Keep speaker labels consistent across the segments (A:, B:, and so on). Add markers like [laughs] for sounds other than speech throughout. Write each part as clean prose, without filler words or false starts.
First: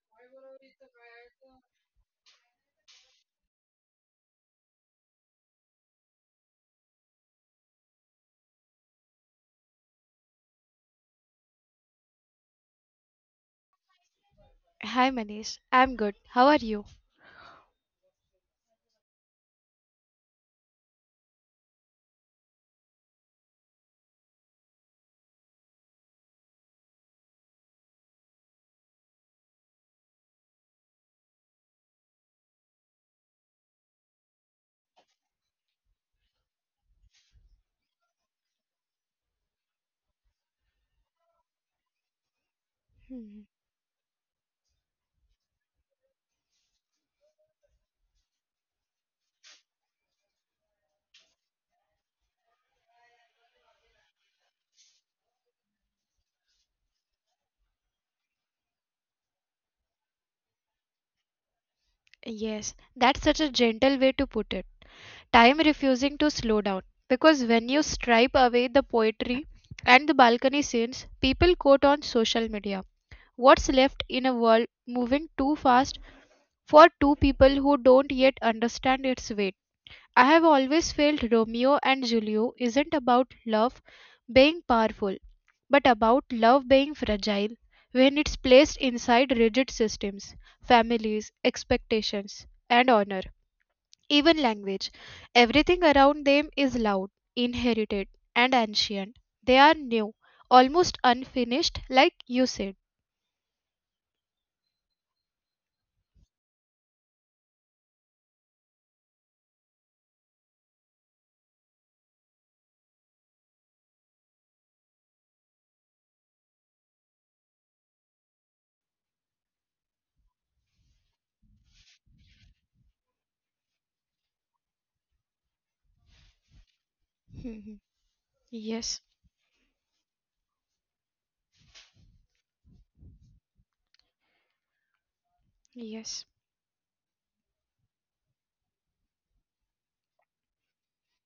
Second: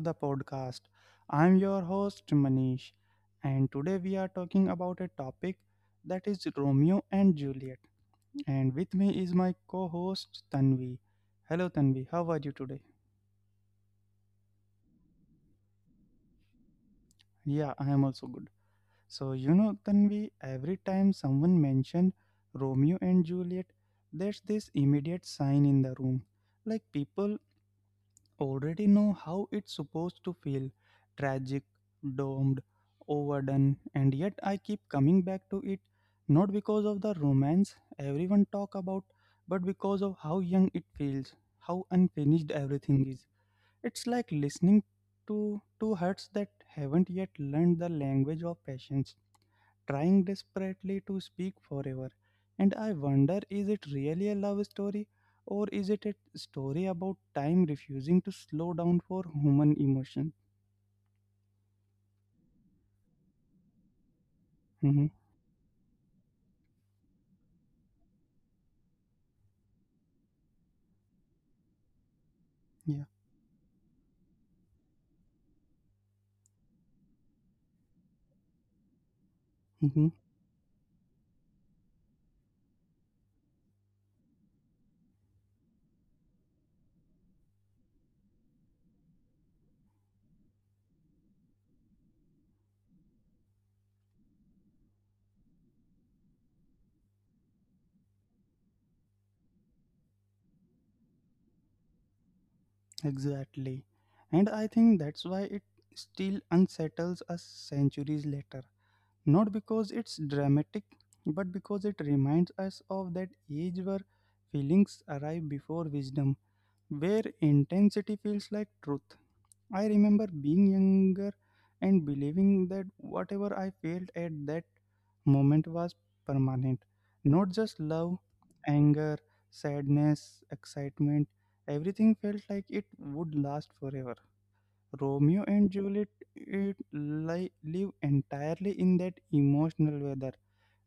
A: the podcast. I'm your host, Manish, and today we are talking about a topic that is Romeo and Juliet. And with me is my co host, Tanvi. Hello, Tanvi, how are you today?
B: Hi Manish, I'm good. How are you?
A: Yeah, I am also good. Tanvi, every time someone mentioned Romeo and Juliet, there's this immediate sign in the room. Like people already know how it's supposed to feel tragic, domed, overdone, and yet I keep coming back to it not because of the romance everyone talk about but because of how young it feels, how unfinished everything
B: Hmm.
A: is. It's like listening to two hearts that haven't yet learned the language of patience trying desperately to speak forever. And I wonder is it really a love story or is it a story about time refusing to slow down for human emotion?
B: Yes, that's such a gentle way to put it.
A: Mhm.
B: Time refusing to slow down. Because when you stripe away the poetry and the balcony scenes people quote on social media,
A: Yeah.
B: what's left in a world moving too fast for two people who don't yet understand its weight? I have
A: Mhm.
B: always felt Romeo and Julio isn't about love being powerful, but about love being fragile when it's placed inside rigid systems, families, expectations, and honor, even language. Everything around them is loud, inherited, and ancient. They are new, almost unfinished, like you said. [laughs]
A: Exactly. And I think that's why it still unsettles us centuries later. Not because it's dramatic, but because it reminds us of that age where feelings arrive before wisdom, where intensity feels like truth. I remember being younger and believing that whatever I felt at that moment was permanent.
B: Mhm.
A: Not just love,
B: Yes,
A: anger, sadness, excitement, everything felt like it would last forever. Romeo and
B: yes.
A: Juliet live entirely in that emotional weather.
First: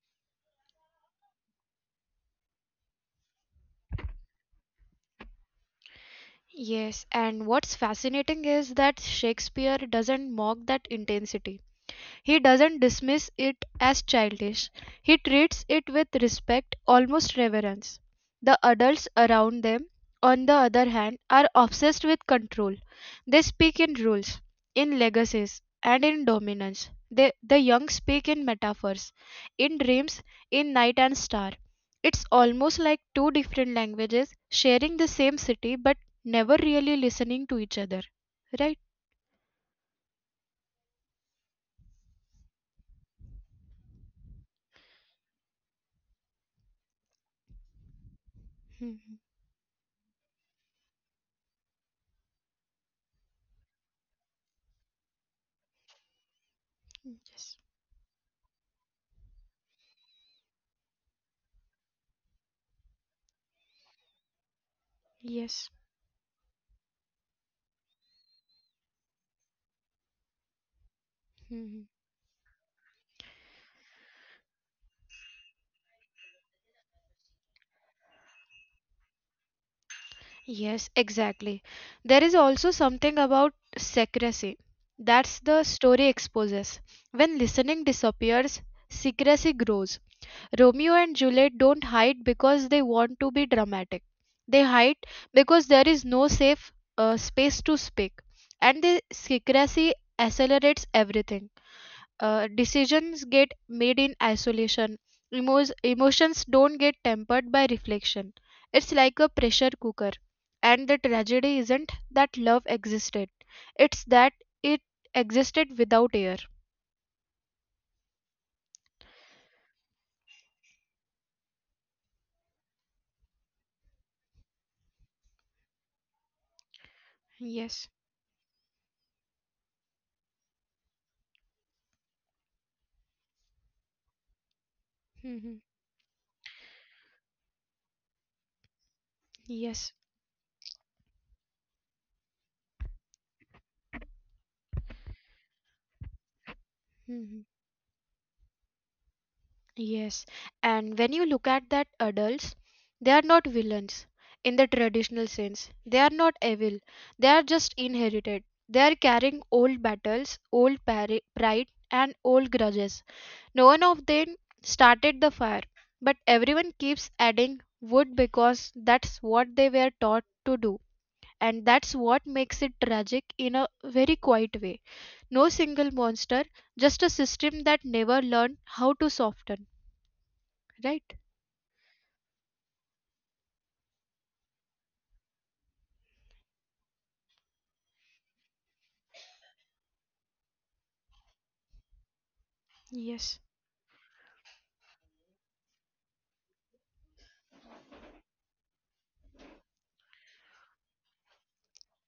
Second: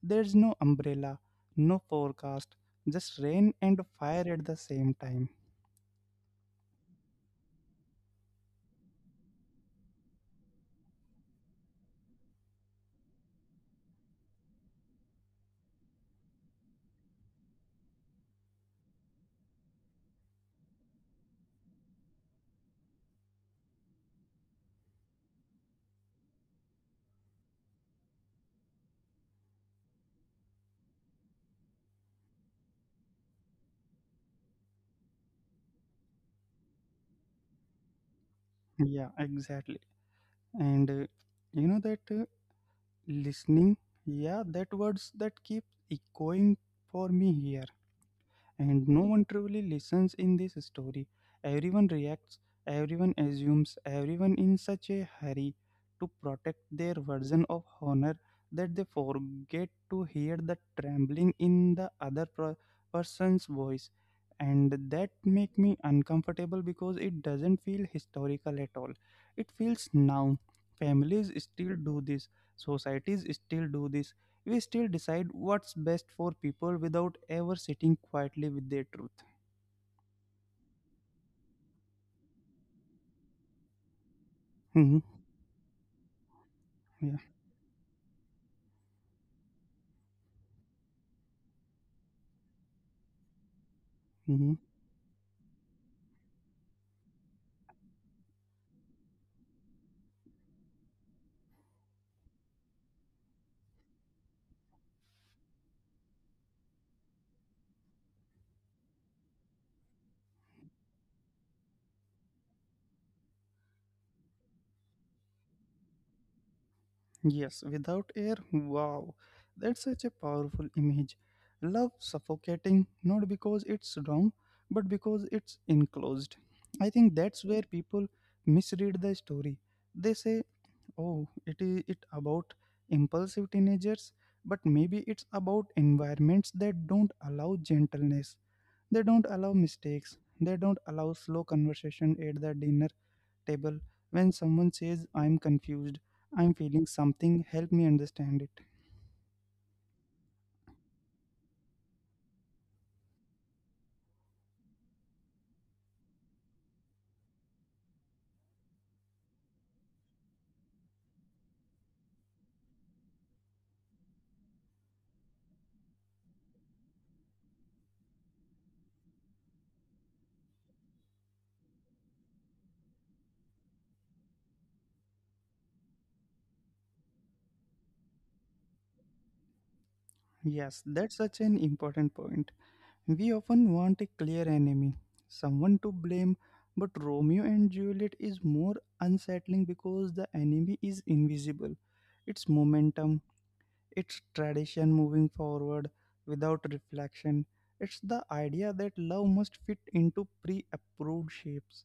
A: There's no umbrella, no forecast, just rain and fire at the same time.
B: Yes, and what's fascinating is that Shakespeare doesn't mock that intensity. He doesn't dismiss it as childish. He treats it with respect, almost reverence. The adults around them, on the other hand, are obsessed with control. They speak in rules, in legacies, and in dominance. They, the young speak in metaphors in dreams, in night and star. It's almost like two different languages sharing the same city but never really listening to each other. Right?
A: Yeah, exactly. And you know that. Listening, yeah, that words that keep echoing for me here and no
B: Mhm.
A: one truly listens in this story. Everyone reacts, everyone assumes, everyone in such a hurry to protect their
B: Yes.
A: version of honor that they forget to hear the trembling in the person's voice and that
B: Yes.
A: make me uncomfortable because it doesn't feel historical at all, it feels now, families
B: Mhm.
A: still do this, societies still do this, we still decide what's best for people without ever sitting quietly with their truth.
B: Yes, exactly. There is also something about secrecy.
A: Mhm.
B: That's the story exposes.
A: Yeah.
B: When listening disappears, secrecy grows. Romeo and Juliet don't hide because they want to be dramatic. They
A: Mhm.
B: hide because there is no safe space to speak. And the secrecy accelerates everything. Decisions get made in isolation. Emotions don't get tempered by reflection. It's like a pressure cooker. And the tragedy isn't that love existed, it's that it existed without air.
A: Yes, without air. Wow, that's such a powerful image. Love suffocating, not because it's wrong, but because it's enclosed. I think that's where
B: Yes.
A: people misread the story. They say, "Oh, it is it about impulsive teenagers," but maybe it's
B: Mhm.
A: about environments that don't allow gentleness. They don't allow
B: Yes.
A: mistakes. They don't allow slow conversation at the dinner table when someone says, I'm confused, I'm feeling
B: Mhm.
A: something, help me understand it.
B: Yes, and when you look at that adults, they are not villains in the traditional sense. They are not evil. They are just inherited. They are carrying old battles, pride, and old grudges. No one of them started the fire, but everyone keeps adding wood because that's what they were taught to do. And that's what makes it tragic in a very quiet way. No single monster, just a system that never learned how to soften,
A: Yes,
B: right?
A: that's such an important point. We often want a clear enemy, someone to blame, but Romeo and Juliet is more unsettling because the enemy is invisible. It's
B: Yes,
A: momentum, it's tradition moving forward without reflection. It's the idea that love must fit into pre approved shapes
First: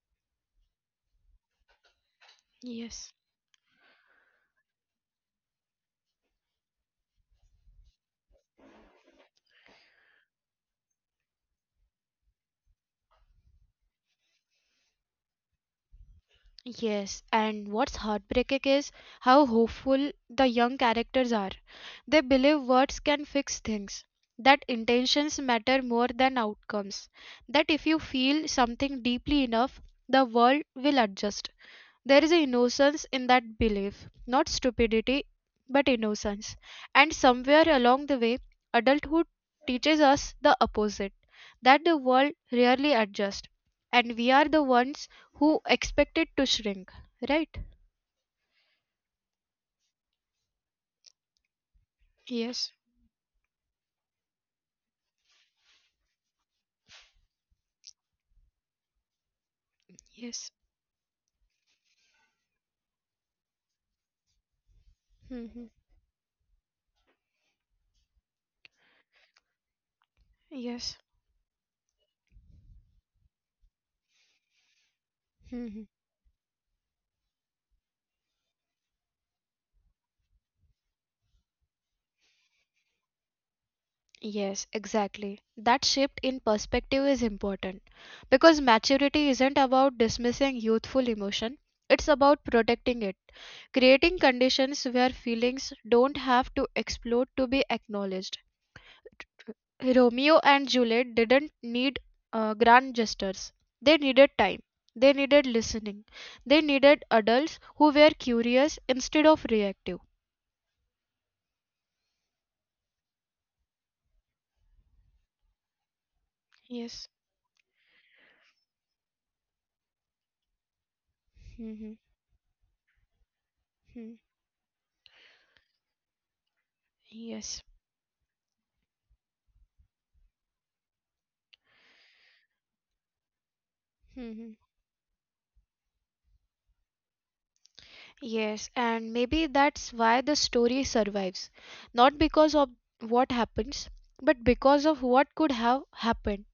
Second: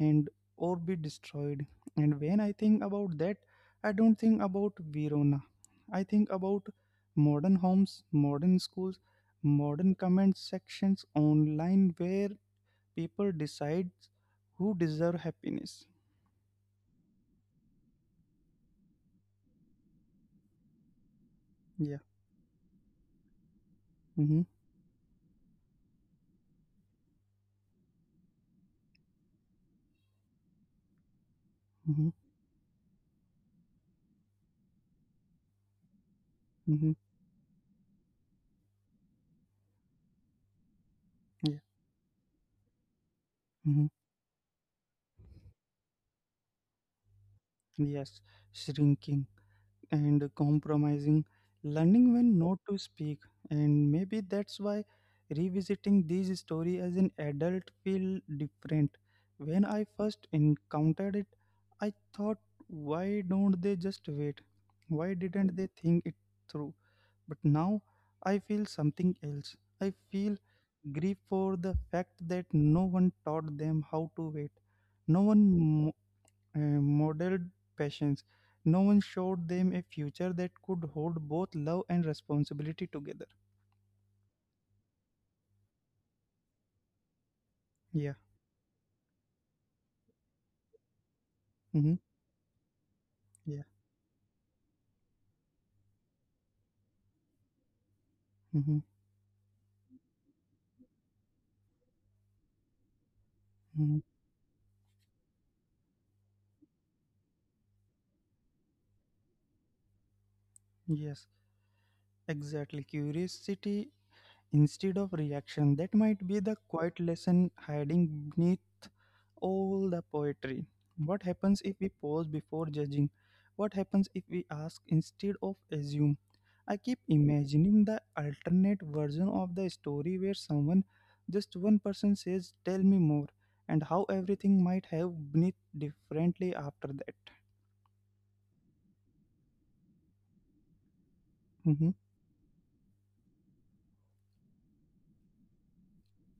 A: and or be destroyed. And when I think
B: yes,
A: about that, I don't think about Verona. I think about modern homes, modern schools, modern comment sections online where people decide who deserve happiness.
B: yes. And what's heartbreaking is how hopeful the young characters are.
A: Yeah.
B: They believe words can fix things,
A: Mm-hmm.
B: that intentions matter more than outcomes, that if you feel something deeply enough, the world will adjust.
A: Mm-hmm.
B: There is an innocence in that belief, not stupidity, but innocence.
A: Mm-hmm.
B: And somewhere along the way, adulthood teaches us the opposite
A: Yeah.
B: that the world rarely adjusts,
A: Mm-hmm.
B: and we are the ones who expect it to shrink, right?
A: Yes. Shrinking, and compromising, learning when
B: Yes,
A: not to speak. And maybe that's why revisiting these stories as an adult feel different. When I first
B: yes,
A: encountered it, I thought, why don't they just wait? Why
B: Mhm.
A: didn't they think it through? But now I feel something else. I feel
B: Yes.
A: grief for the fact that no one taught them how to wait. No
B: Hmm.
A: one modeled passions. No one showed them a future that could hold both love and responsibility together.
B: Yes, exactly. That shift in perspective is important
A: Yeah.
B: because maturity isn't about dismissing youthful emotion, it's
A: Mm-hmm.
B: about protecting it,
A: Yeah.
B: creating conditions where feelings don't have to explode to be acknowledged.
A: Mm-hmm.
B: Romeo and Juliet didn't need grand gestures, they
A: Mm-hmm.
B: needed time. They needed listening. They needed adults who were curious instead of reactive.
A: Yes. Exactly. Curiosity instead of reaction. That might be the
B: Yes.
A: quiet lesson hiding beneath all the poetry. What happens if
B: Hmm.
A: we pause before judging? What happens if we ask instead of assume? I keep
B: Yes.
A: imagining the alternate version of the story where someone, just one person, says, Tell me more, and how
B: Hmm.
A: everything might have been differently after that.
B: Yes, and maybe that's why the story survives.
A: Mm-hmm.
B: Not because of what happens, but because of what could have happened.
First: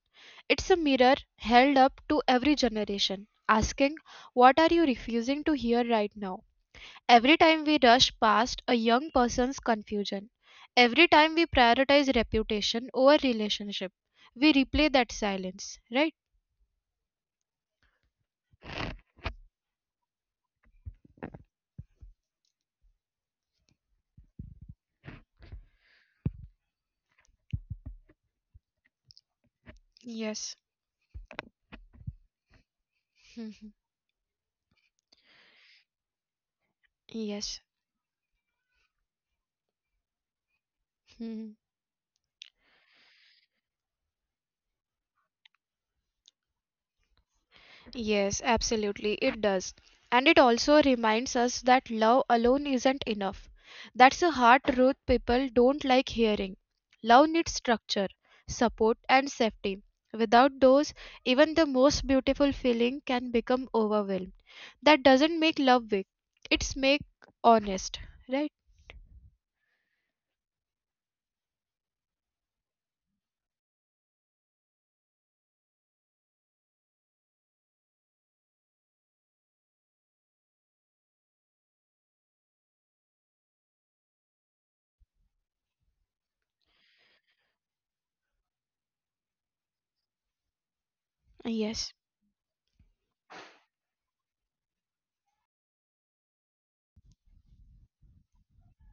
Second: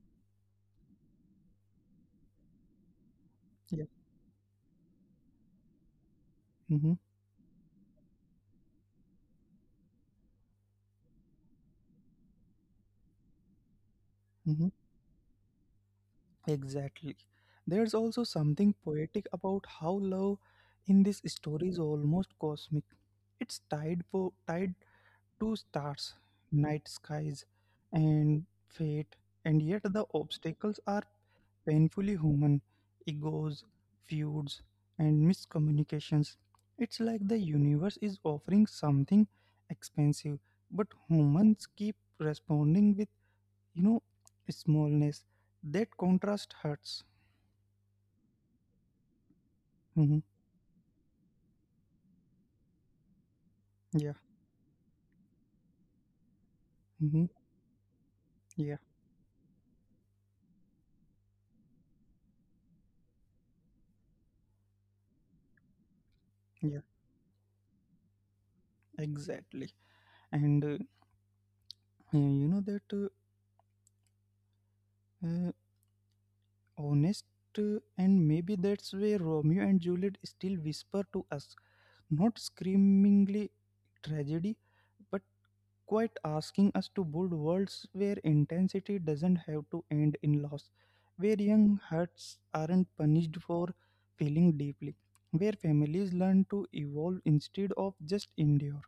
B: It's a mirror held up to every generation,
A: Yeah.
B: asking, what are you refusing to hear right now?
A: Mm-hmm.
B: Every time we rush past a young person's confusion, every time we prioritize reputation over relationship, we
A: Mm-hmm.
B: replay that silence, right?
A: Exactly. There's also something poetic about how love in this story is almost cosmic. It's tied to stars, night skies, and fate, and yet the
B: Yes.
A: obstacles are painfully human egos, feuds, and miscommunications. It's
B: [laughs]
A: like the
B: Yes.
A: universe is offering something expensive, but humans
B: [laughs]
A: keep responding with, you know, smallness. That contrast hurts.
B: Yes, absolutely, it does.
A: Hmm.
B: And it also reminds us that love alone isn't enough.
A: Yeah.
B: That's a hard truth people don't like hearing.
A: Hmm.
B: Love needs structure,
A: Yeah.
B: support, and safety. Without those, even the most beautiful feeling can become overwhelmed. That doesn't make love weak. It's
A: Yeah,
B: make honest, right?
A: exactly. And you know that uh, Honest, and maybe that's where Romeo and Juliet still whisper to us, not screamingly tragedy, but quite asking us to build worlds where intensity doesn't have to end in loss, where young
B: Yes.
A: hearts aren't punished for feeling deeply, where families learn to evolve instead of just endure.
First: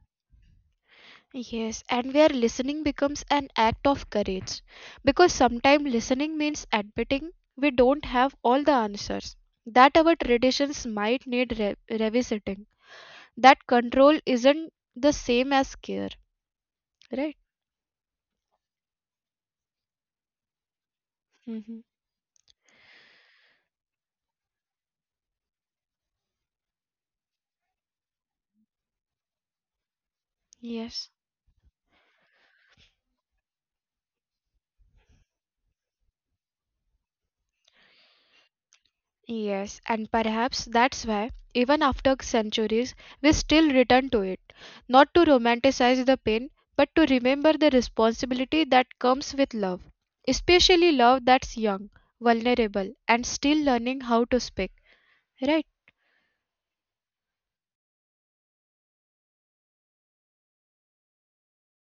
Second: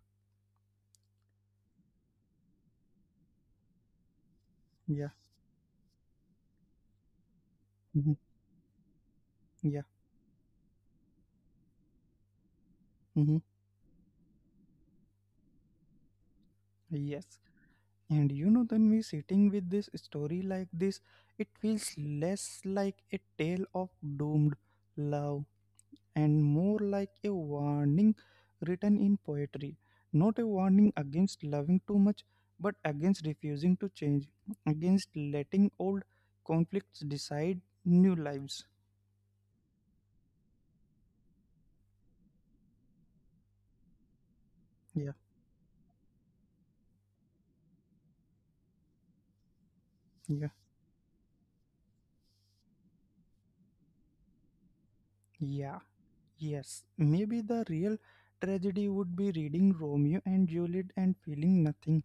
B: Yes, and where listening becomes an act of courage.
A: Yeah.
B: Because sometimes listening means admitting we don't
A: Mhm.
B: have all the answers,
A: Yeah.
B: that our traditions might need revisiting,
A: Mhm.
B: that control isn't the same as care,
A: Yes.
B: right?
A: And you know, then we sitting with this story like this, it feels
B: Hmm.
A: less like a tale of doomed love and more like a warning written in poetry. Not a warning
B: Yes.
A: against loving too much, but against refusing to change, against letting old conflicts decide new lives.
B: Yes, and perhaps that's why, even after centuries, we still return to it.
A: Yeah.
B: Not to romanticize the pain, but to remember the responsibility that comes with love.
A: Yeah.
B: Especially love that's young, vulnerable, and still learning how to speak.
A: Yeah.
B: Right?
A: Yes. Maybe the real tragedy would be reading Romeo and Juliet and feeling nothing,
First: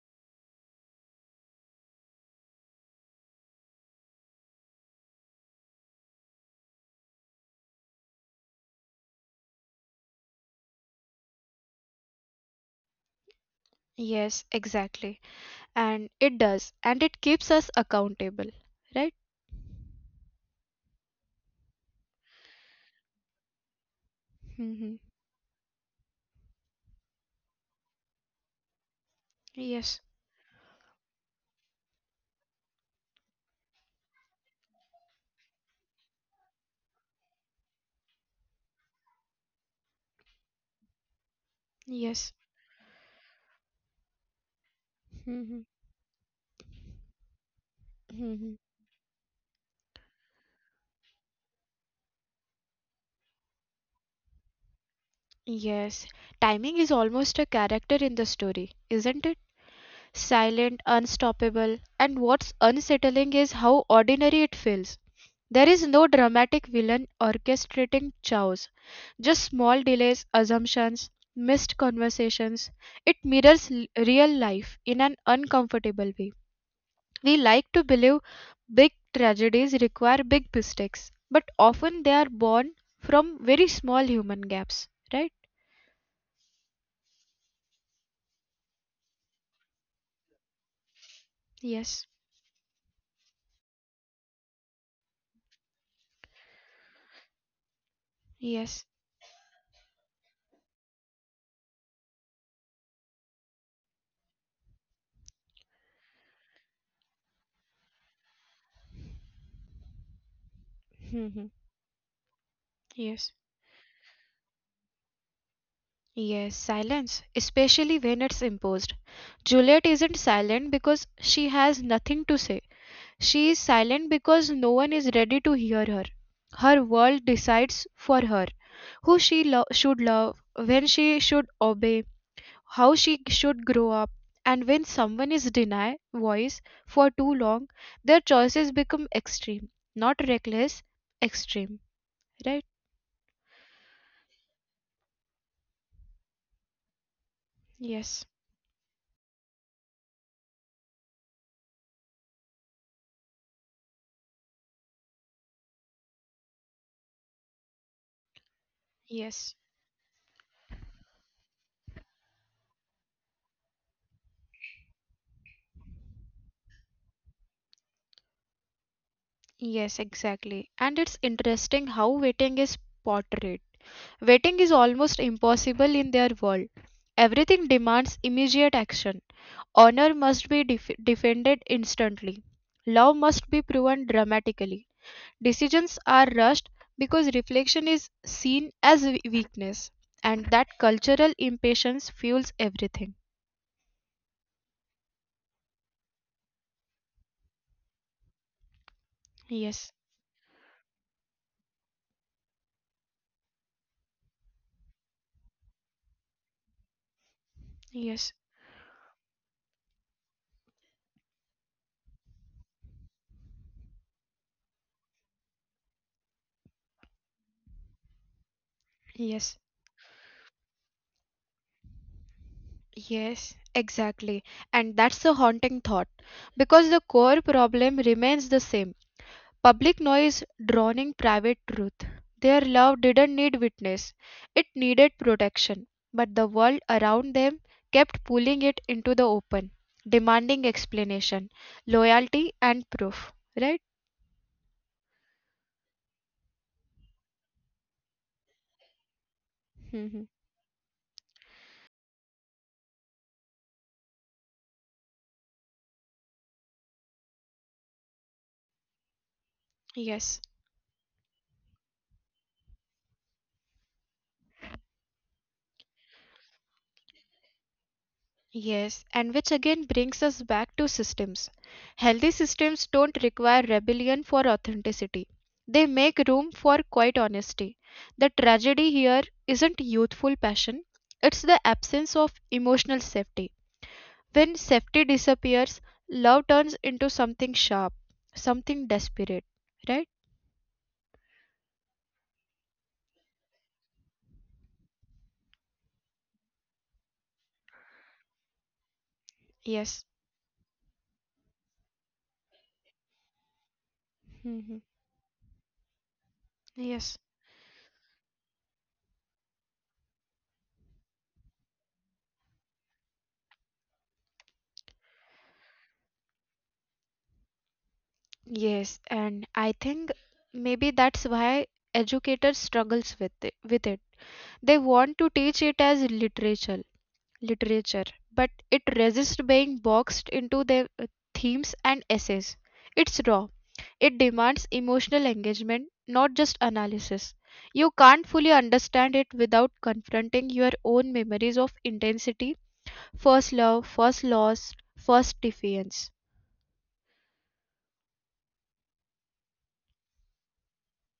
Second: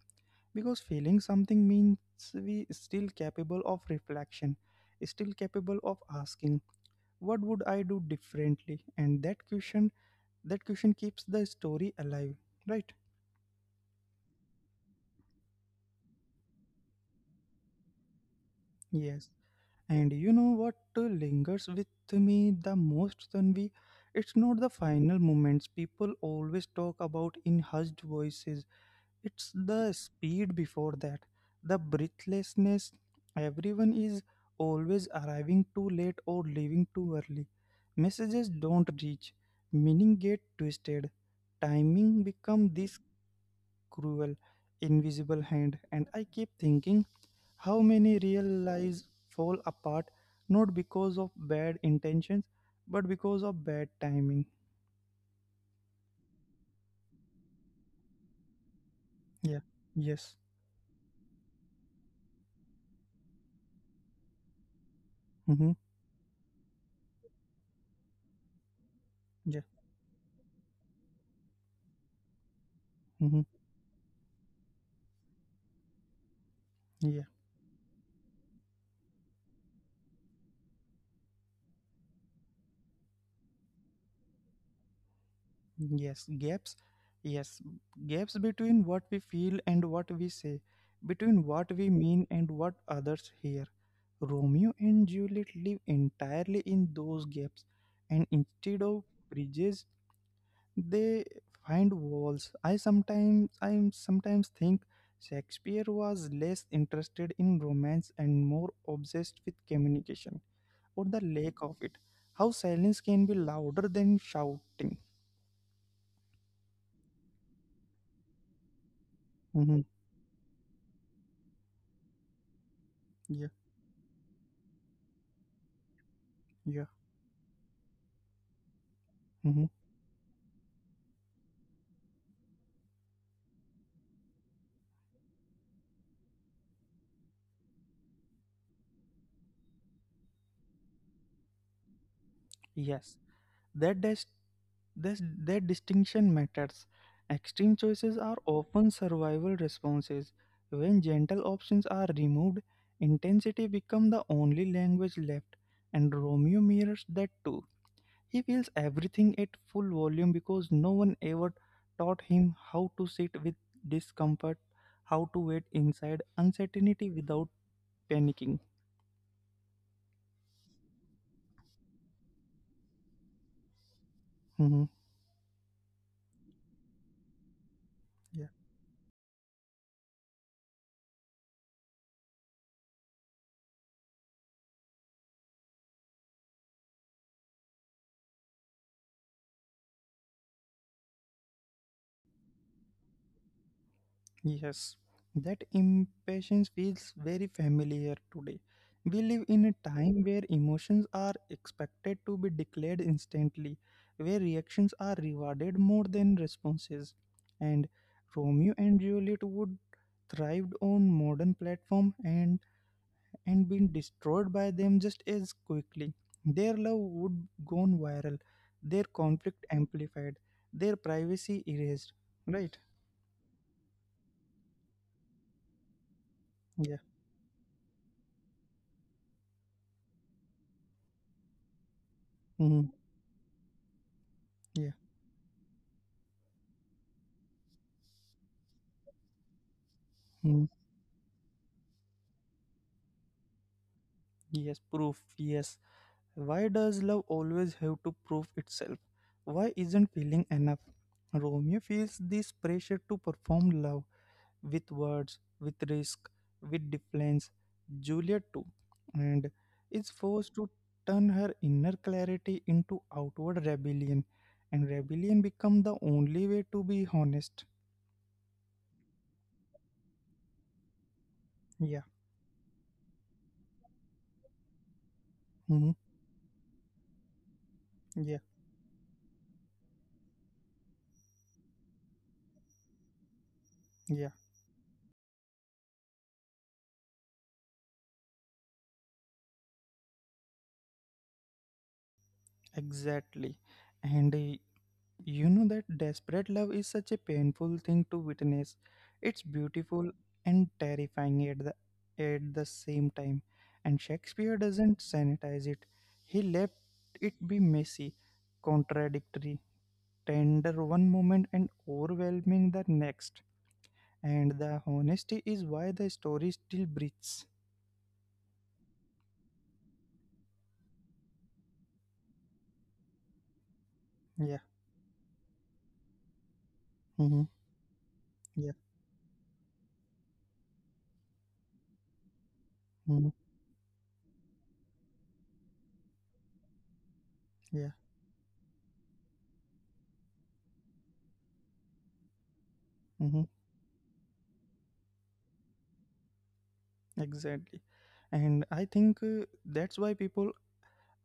A: because feeling something means we still capable of reflection, still capable of asking, what would I do differently? And that question keeps the story alive, right?
B: Yes, exactly. And it does, and it keeps us accountable. Right?
A: Yes. And you know what lingers with me the most, Tanvi? It's not the
B: Hmm.
A: final moments people always talk about in hushed voices. It's the
B: Yes,
A: speed before that, the breathlessness. Everyone is always arriving too late or leaving too early. Messages don't reach, meaning get twisted. Timing
B: yes.
A: become this cruel, invisible
B: Hmm.
A: hand, and I keep thinking how many real
B: Hmm.
A: lives fall apart not because of bad intentions but because of bad timing?
B: Yes, timing is almost a character in the story, isn't it?
A: Yeah. Yes.
B: Silent, unstoppable, and what's unsettling is how ordinary it feels.
A: Mm-hmm.
B: There is no dramatic villain orchestrating chaos,
A: Yeah.
B: just small delays, assumptions, missed conversations. It
A: Mm-hmm.
B: mirrors real life in an uncomfortable way.
A: Yeah.
B: We like to believe big tragedies require big mistakes, but often they are born from very small human gaps, right?
A: Yes. Gaps. Yes. Gaps between what we feel and what we say, between what we
B: Yes,
A: mean and what others hear. Romeo and Juliet live entirely in those gaps, and instead
B: yes,
A: of bridges, they find walls. I sometimes think Shakespeare was less interested in romance and more obsessed with communication or the lack of it, how silence
B: [laughs]
A: can be
B: yes.
A: louder than shouting.
B: Yes, silence, especially when it's imposed.
A: Hmm.
B: Juliet isn't silent because she has nothing to say.
A: Yeah.
B: She is silent because no one is ready to hear her.
A: Yeah.
B: Her world decides for her who
A: Hmm.
B: should love, when she should obey, how she should grow up. And when someone is denied voice for too long, their choices become extreme, not reckless, extreme. Right?
A: Yes. That dis- that distinction matters. Extreme choices are
B: Yes,
A: often survival responses. When gentle options are removed, intensity becomes the only language left, and Romeo mirrors that too. He feels everything at full
B: yes.
A: volume because no one ever taught him how to sit with discomfort, how to wait inside uncertainty without panicking.
B: Yes, exactly. And it's interesting how waiting is portrayed.
A: Mhm.
B: Waiting is almost impossible in their world. Everything demands immediate action. Honor must be defended instantly. Love must be proven dramatically. Decisions are rushed because reflection is seen as weakness. And that cultural impatience fuels everything.
A: Yes, that impatience feels very familiar today. We live in a time
B: Yes,
A: where emotions are expected to be declared instantly, where reactions are rewarded more than responses. And
B: yes,
A: Romeo and Juliet would thrived on modern platform and been destroyed by them just as quickly. Their love would gone viral, their conflict
B: yes.
A: amplified, their privacy erased. Right?
B: Yes, exactly. And that's a haunting thought
A: Yeah.
B: because the core problem remains the same. Public noise drowning private truth. Their
A: Mhm.
B: love didn't need witness, it
A: Yeah.
B: needed protection. But the world around them kept pulling it into the open,
A: Mm-hmm.
B: demanding explanation, loyalty, and proof. Right?
A: Yes, proof. Yes. Why does love always have to prove itself? Why isn't
B: Hmm.
A: feeling enough? Romeo feels this pressure to perform love with words, with risk, with defiance. Juliet too, and is
B: Yes.
A: forced to turn her inner clarity into outward rebellion, and rebellion become the only way to be honest.
B: Yes, and which again brings us back to systems.
A: Yeah.
B: Healthy systems don't require rebellion for authenticity,
A: Hmm.
B: they make room for quiet honesty.
A: Yeah.
B: The tragedy here isn't youthful passion, it's the absence of emotional safety.
A: Yeah.
B: When safety disappears, love turns into something sharp, something desperate, right?
A: Exactly. And You know that desperate love is such a painful thing to witness. It's
B: Yes.
A: beautiful and terrifying at the same time. And Shakespeare
B: Hmm.
A: doesn't sanitize it. He let
B: Yes.
A: it be messy, contradictory, tender one moment and overwhelming the next. And the honesty is why the story still breathes.
B: Yes, and I think maybe that's why educators struggles with it.
A: Yeah.
B: They want to teach it as literature,
A: Mm-hmm.
B: literature, but it
A: Yeah.
B: resists being boxed into their themes and essays. It's
A: Mm-hmm.
B: raw. It demands emotional engagement, not just analysis. You
A: Yeah.
B: can't fully understand it without confronting your own memories of intensity,
A: Mm-hmm.
B: first love, first loss, first defiance.
A: Exactly. And I think that's why people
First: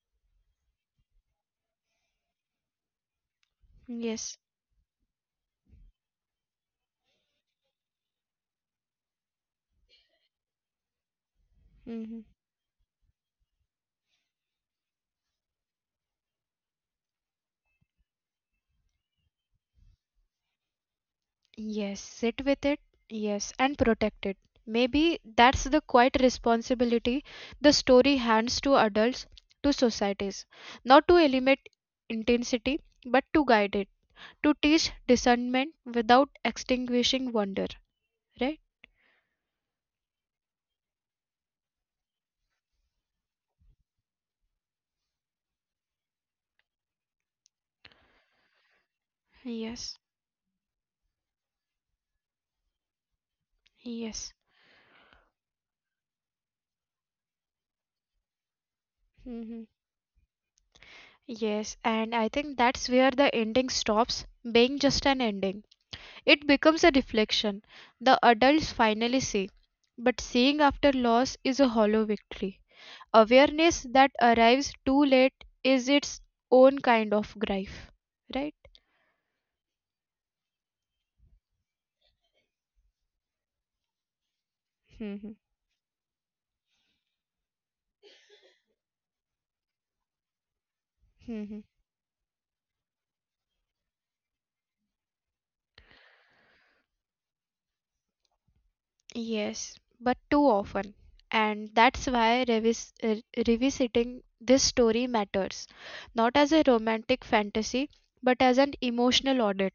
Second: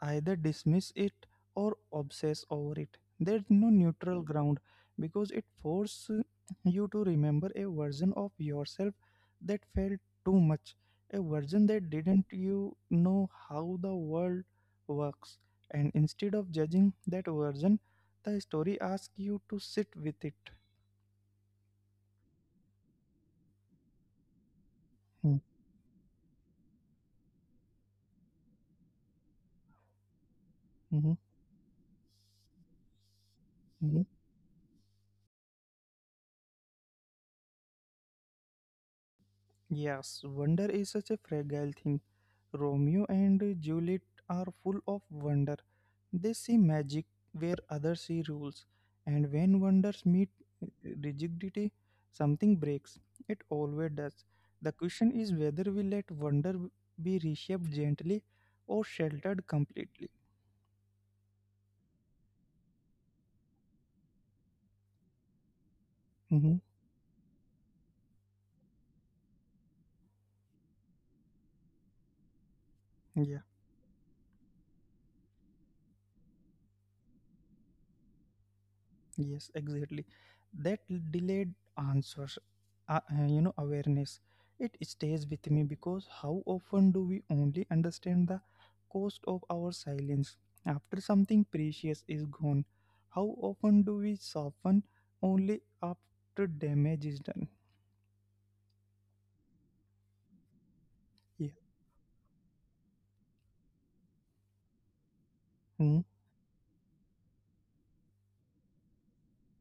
A: either dismiss it or obsess over it. There's no neutral
B: Yes.
A: ground because it forces you to remember a version of yourself that felt too much, a version that didn't
B: Mhm.
A: you know how the world works. And instead of judging that version, the story asks you to sit with it.
B: Yes, sit with it. Yes, and protect it.
A: Hmm.
B: Maybe that's the quiet responsibility the story hands to adults, to societies.
A: Mhm.
B: Not to eliminate intensity, but to guide
A: Mhm.
B: it, to teach discernment without extinguishing wonder, right?
A: Yes, wonder is such a fragile thing. Romeo and Juliet are full of wonder. They see magic where others see rules, and when wonders
B: Yes,
A: meet eh, rigidity, something breaks. It always does.
B: yes.
A: The question is whether we let wonder be reshaped gently or sheltered
B: Hmm.
A: completely.
B: Yes, and I think that's where the ending stops being just an ending.
A: Mhm.
B: It becomes a reflection the adults finally see. But seeing after loss is a hollow victory. Awareness that arrives too late is its own kind of grief, right?
A: Yes, exactly. That delayed answers, awareness, it stays with
B: Mhm.
A: me because how often do we only understand the cost of our silence after something
B: Mhm.
A: precious is gone? How often do we soften only after damage is done?
B: Yes, but too often.
A: Yeah.
B: And that's why revisiting this story matters,
A: Hmm.
B: not as a romantic fantasy, but as an emotional audit.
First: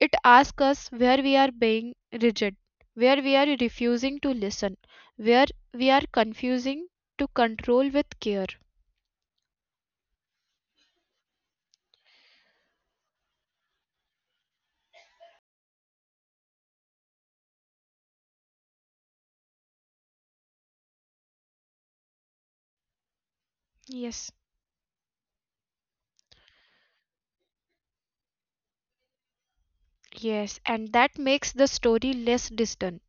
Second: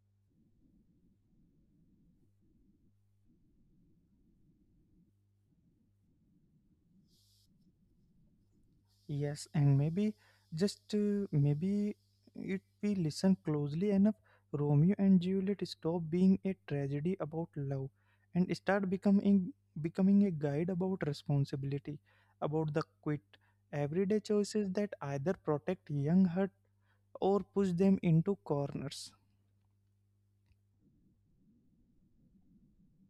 B: It asks us where we are being rigid, where we are refusing to listen, where we are confusing to control with care.
A: Yes, and maybe just maybe if we listen closely enough, Romeo and Juliet stop being a tragedy about love and start becoming a guide about responsibility, about the quit everyday
B: Yes,
A: choices that either protect young heart or push them into corners.
B: yes, and that makes the story less distant,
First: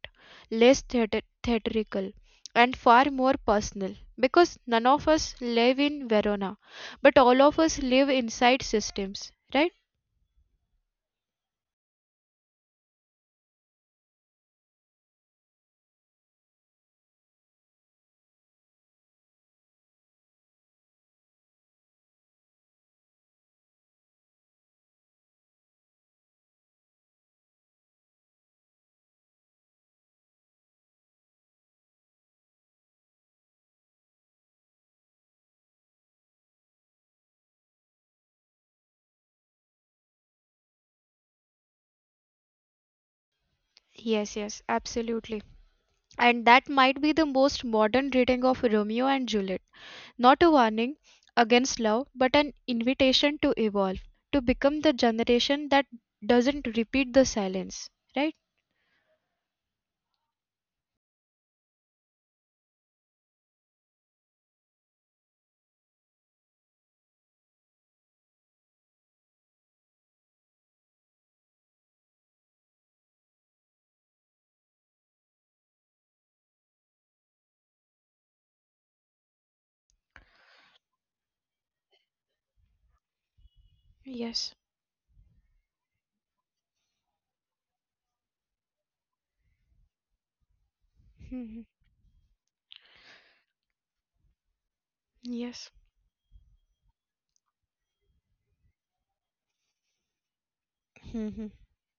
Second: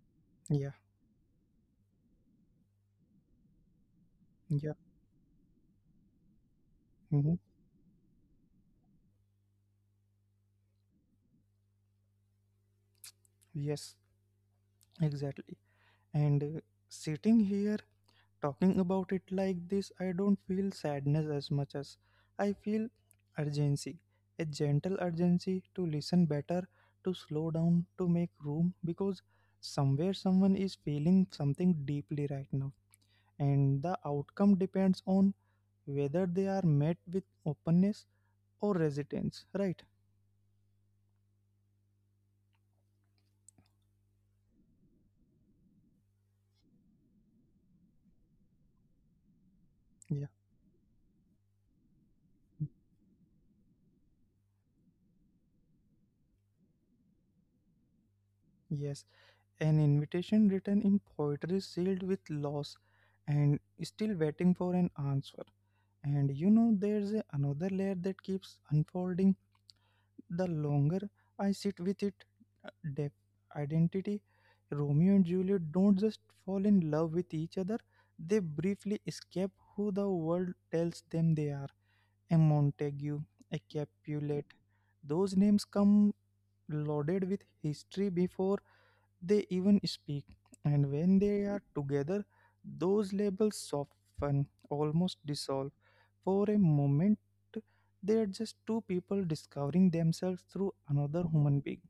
A: Yeah.
B: less theatrical, and far more personal. Because
A: Yeah.
B: none of us live in Verona, but
A: Mhm.
B: all of us live inside systems, right?
A: Yes, exactly. And sitting here talking about it like this, I don't feel sadness as much as I feel urgency. A gentle urgency to listen better, to slow down, to make room, because somewhere someone is feeling something deeply right now. And the outcome depends on whether they are met with openness or resistance, right?
B: Yes, yes, absolutely. And that might be the most modern reading of Romeo and Juliet.
A: Yeah.
B: Not a warning against love, but an invitation to evolve, to become the generation that doesn't repeat the silence, right?
A: Yes, an invitation written in poetry sealed with loss and still waiting for an answer. And you know, there's another layer that keeps unfolding the longer I sit with it, depth, identity. Romeo and Juliet don't just fall in love with each other, they briefly escape who the world tells them they are. A Montague, a Capulet.
B: Yes.
A: Those names come loaded with history before they even speak. And when they
B: Mhm.
A: are together, those labels soften, almost
B: Yes.
A: dissolve. For a moment, they are just two people discovering themselves through another
B: Mhm.
A: human being.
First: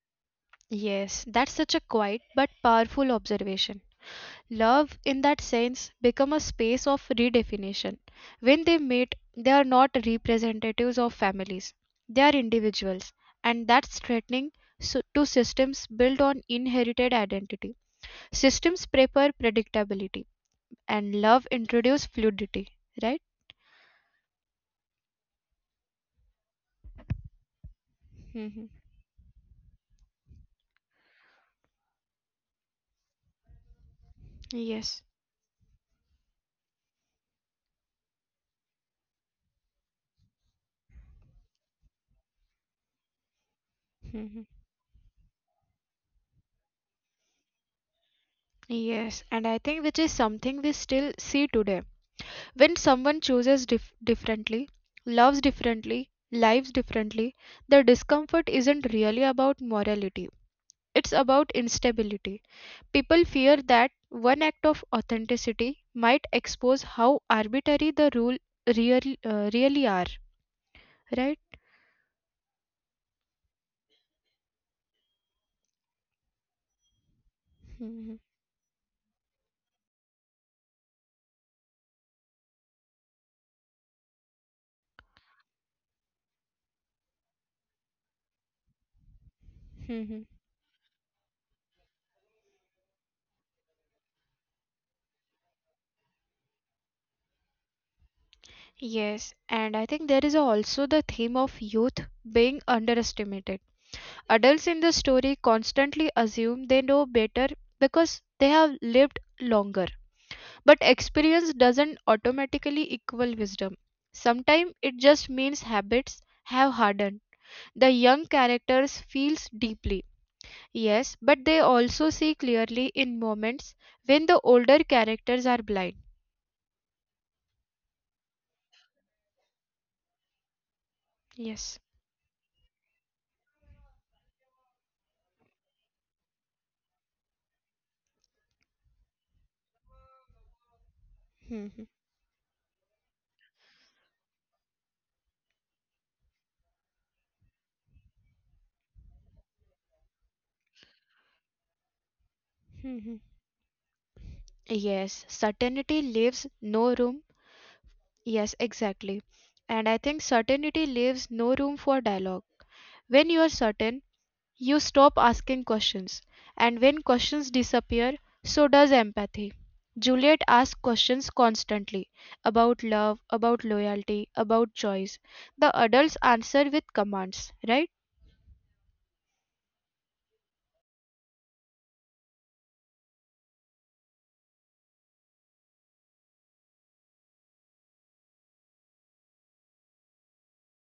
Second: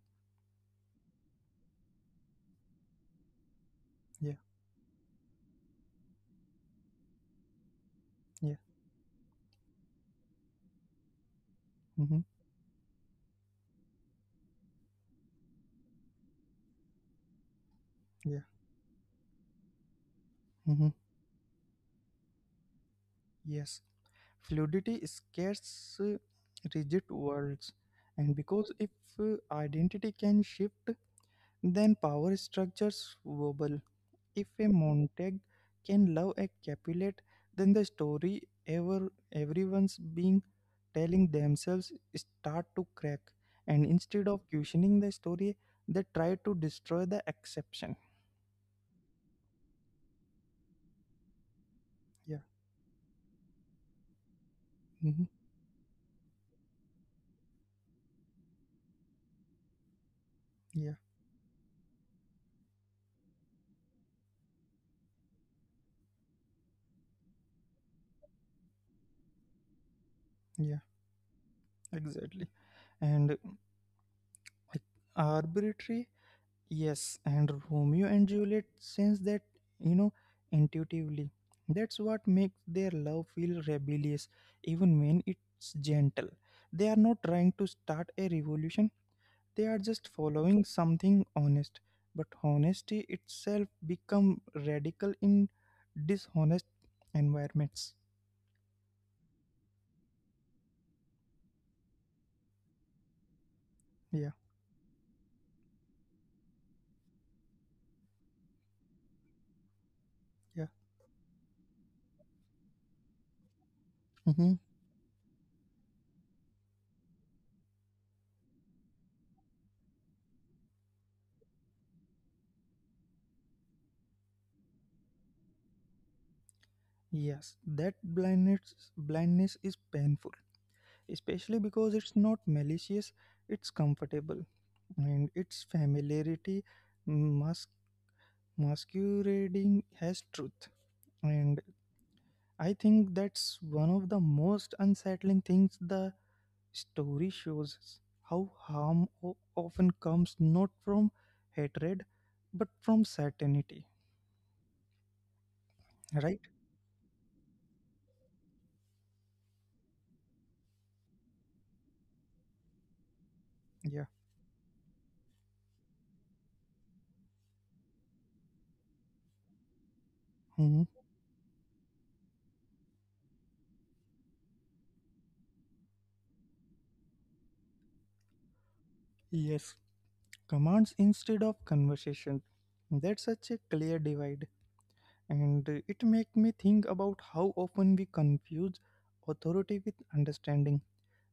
B: Yes, that's such a quiet but powerful observation.
A: Yeah,
B: Love, in that sense, become a space of redefinition.
A: yeah,
B: When they meet, they are not representatives of families, they
A: mm-hmm,
B: are individuals, and that's threatening to systems built on inherited identity.
A: yeah,
B: Systems prefer predictability,
A: mm-hmm,
B: and love introduce fluidity, right?
A: yes. Fluidity scares rigid worlds, and
B: Mm-hmm.
A: because if identity can shift, then power structures wobble. If a
B: Yes.
A: Montague can love a Capulet, then the story everyone's being telling themselves start to crack, and instead
B: Mm-hmm.
A: of questioning the story, they try to destroy the exception.
B: Yes, and I think which is something we still see today.
A: Yeah,
B: When someone chooses differently,
A: hmm,
B: loves differently, lives differently, the discomfort isn't really about morality.
A: yeah,
B: It's about instability. People fear that one act of authenticity might expose how arbitrary the really are,
A: yeah,
B: right?
A: exactly. And, like, arbitrary. Yes, and Romeo
B: Mm-hmm.
A: and Juliet sense that, you know, intuitively. That's what makes their love feel rebellious, even when it's gentle. They are not trying to start a revolution, they are just following something honest. But honesty itself become radical in dishonest environments.
B: Yes, and I think there is also the theme of youth being underestimated.
A: Yeah,
B: Adults in the story constantly assume they know better because they have lived longer.
A: yeah.
B: But experience doesn't automatically equal wisdom.
A: Hmm.
B: Sometimes it just means habits have hardened. The young characters feels deeply. Yes, but they also see clearly in moments when the older characters are blind.
A: Yes, that blindness is painful, especially because
B: Yes.
A: it's not malicious, it's comfortable, and its familiarity mas- masquerading as truth. And I think that's one of the most unsettling things the story shows us, how harm often comes not from hatred but from certainty,
B: [laughs] Yes,
A: right?
B: certainty leaves no room. Yes, exactly. And I think certainty leaves no room for dialogue.
A: Yeah.
B: When you are certain, you stop asking questions. And when questions disappear, so does empathy.
A: Mhm.
B: Juliet asks questions constantly about love, about loyalty, about choice. The adults answer with commands, right?
A: Yes, commands instead of conversation. That's such a clear divide, and it make me think about how often we confuse authority with understanding.